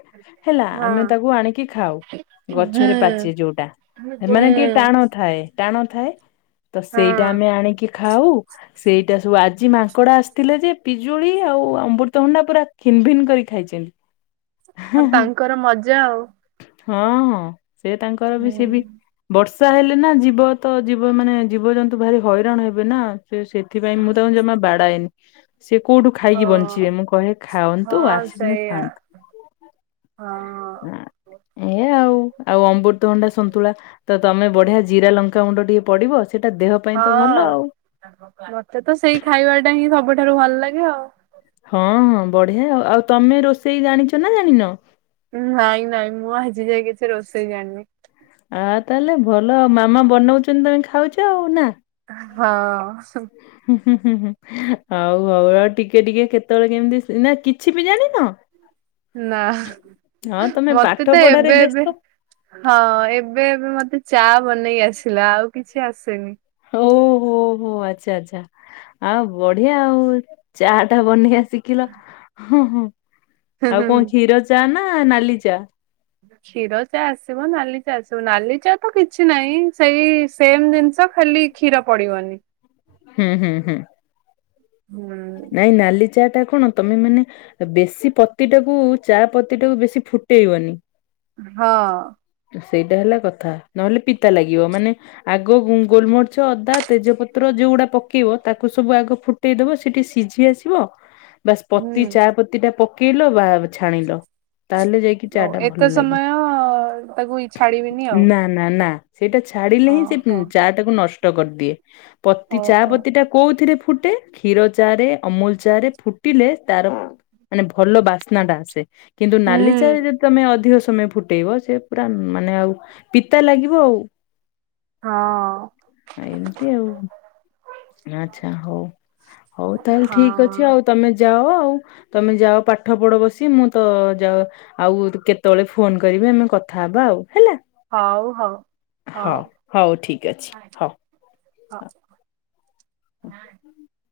ହେଲା ହଁ ଆମେ ତାକୁ ଆଣିକି ଖାଉ। ଗଛରେ ପାଚେ ହୁଁ ଯୋଉଟା ହୁଁ ସେମାନେ ଟିକେ ଟାଣ ଥାଏ। ଟାଣ ଥାଏ ତ ହଁ। ସେଇଟା ଆମେ ଆଣିକି ଖାଉ ସେଟା ସବୁ ଆଜି ମା କଡା ଆସଥିଲେ ଯେ ପିଜୁଳି ଆଉ ଅମୃତ ହଣ୍ଡା ପୁରା ଖିନ ଭିନ୍ କରି ଖାଇଛନ୍ତି। ଆଉ ତାଙ୍କର ମଜା ଆଉ। ହଁ-ହଁ ସେ ତାଙ୍କର ବି ସେ ବି ବର୍ଷା ହେଲେ ନା ଯିବ ତ ଯିବ ମାନେ ଜୀବଜନ୍ତୁ ଭାରି ହଇରାଣ ହେବେ ନା ସେ ସେଥିପାଇଁ ମୁଁ ତାଙ୍କୁ ଜମା ବାଡାଏନି। ସେ କୋଉଠୁ ଖାଇକି ବଞ୍ଚିବେ ହଁ ମୁଁ କହେ ଖାଅନ୍ତୁ ହଁ ଆସିଛନ୍ତି ସେଇଆ ଖାଆନ୍ତୁ। ହଁ ଆଁ। ଏ ଆଉ-ଆଉ ଅମୃତଭଣ୍ଡା ସନ୍ତୁଳା ତ ତମେ ବଢିଆ ଜିରା ଲଙ୍କା ଗୁଣ୍ଡ ଟିକେ ପଡିବ। ସେଇଟା ଦେହ ପାଇଁ ହଁ ତ ଭଲ ଆଉ। ମତେ ତ ସେଇ ଖାଇବା ଟା ହିଁ ସବୁଠାରୁ ଭଲ ଲାଗେ ଆଉ। ହଁ ହଁ ବଢିଆ ଆଉ ତମେ ରୋଷେଇ ଜାଣିଚ ନା ଜାଣିନ? ନାଇଁ ନାଇଁ ମୁଁ ଆଜି ଯାଏ କିଛି ରୋଷେଇ ଜାଣିନି। ଆଉ ତାହେଲେ ଭଲ ମାମା ବନୋଉଚନ୍ତି ତମେ ଖାଉଚ ଆଉ ନାଁ। ହଁ ହୁଁ। ହୁଁ ହୁଁ ହୁଁ ହୋଉ ହୋଉ ଆଉ ଟିକେ ଟିକେ କେତେବେଳେ କେମିତି ସେ ନା କିଛି ବି ଜାଣିନ? ନାଁ ‌ ହଁ [unintelligible] ତମେ ମତେ ପାଠ ତ ପଢାରେ ଏବେ ଏବେ ବ୍ୟସ୍ତ ହଁ ଏବେ ଏବେ ମତେ ଚା ବନେଇ ଆସିଲା ଆଉ କିଛି ଆସେନି। ଓ ହୋ ହୋ ଆଚ୍ଛା ଆଚ୍ଛା ଆଉ ବଢିଆ ଆଉ ଚା ଟା ବନେଇ ଆ ଶିଖିଲ ହୁଁ ହୁଁ ହୁଁ ଆଉ ହୁଁ ହୁଁ କଣ କ୍ଷୀର ଚା ନା ନାଲି ଚା? କ୍ଷୀର ଚା ଆସିବ ନାଲି ଚା ଆସିବ ନାଲି ଚା ତ କିଛି ନାହିଁ ସେଇ ସେମ ଜିନିଷ ଖାଲି କ୍ଷୀର ପଡିବନି। ହୁଁ ହୁଁ ହୁଁ ହୁଁ ନାଇଁ ନାଲି ଚା ଟା କଣ ତମେ ମାନେ ବେଶୀ ପତି ଟାକୁ ଚା ପତି ଟାକୁ ବେଶୀ ଫୁଟେଇବନି। ହଁ। ସେଇଟା ହେଲା କଥା ନହେଲେ ପିତା ଲାଗିବ ମାନେ ଆଗ ଗୋ-ଗୋଲମରିର, ଅଦା, ତେଜପ ତ୍ର ଯୋଉଗୁଡା ପକେଇବ ତାକୁ ସବୁ ଆଗ ଫୁଟେଇ ଦବ ସେ ଟିକେ ସିଝି ଆସିବ ବାସ୍ ହୁଁ ପତି ଚା ପତିଟା ପକେଇଲ ବାଆ ଛାଣିଲ। ତାହେଲେ ଯାଇକି ଚା ଓ ଟା ଭଲ ଏତେ ଲାଗେ ସମୟ ତାକୁଇ ଛାଡିବିନି ଆଉ। ନା ନା ନା ସେଇଟା ଛାଡିଲେ ହଁ ହିଁ ସେ ହଁ। ଚା ଟାକୁ ନଷ୍ଟ କରିଦିଏ ପତି ଚା ଓହୋ ପତିଟା କୋଉଥିରେ ଫୁଟେ କ୍ଷୀର ଚା ରେ ଅମୁଲ ଚା ରେ ଫୁଟିଲେ ତାର ମାନେ ଭଲ ବାସ୍ନା ଟା ଆସେ କିନ୍ତୁ ହୁଁ ନାଲି ଚା ର ଯଦି ତମେ ଅଧିକ ସ ମୟ ଫୁଟେଇବ ସେ ପୁରା ମାନେ ଆଉ ପିତା ଲାଗିବ ଆଉ। ହଁ ଏମିତି ଆଉ। ଆଚ୍ଛା ହୋଉ ହୋଉ ତାହେଲେ ଠିକ ଅଛି ହଁ ଆଉ ତମେ ଯାଅ ଆଉ। ତମେ ଯାଅ ପାଠ ପଢ ବସି ମୁଁ ତ ଯାଅ ଆଉ କେତେବେଳେ ଫୋନ କରିବି ଆମେ କଥାହବା ଆଉ। ହେଲା ହଉ ହଉ ହଉ ହୋଉ ହୋଉ ଠିକ୍ ଅଛି ହୋଉ। [unintelligible]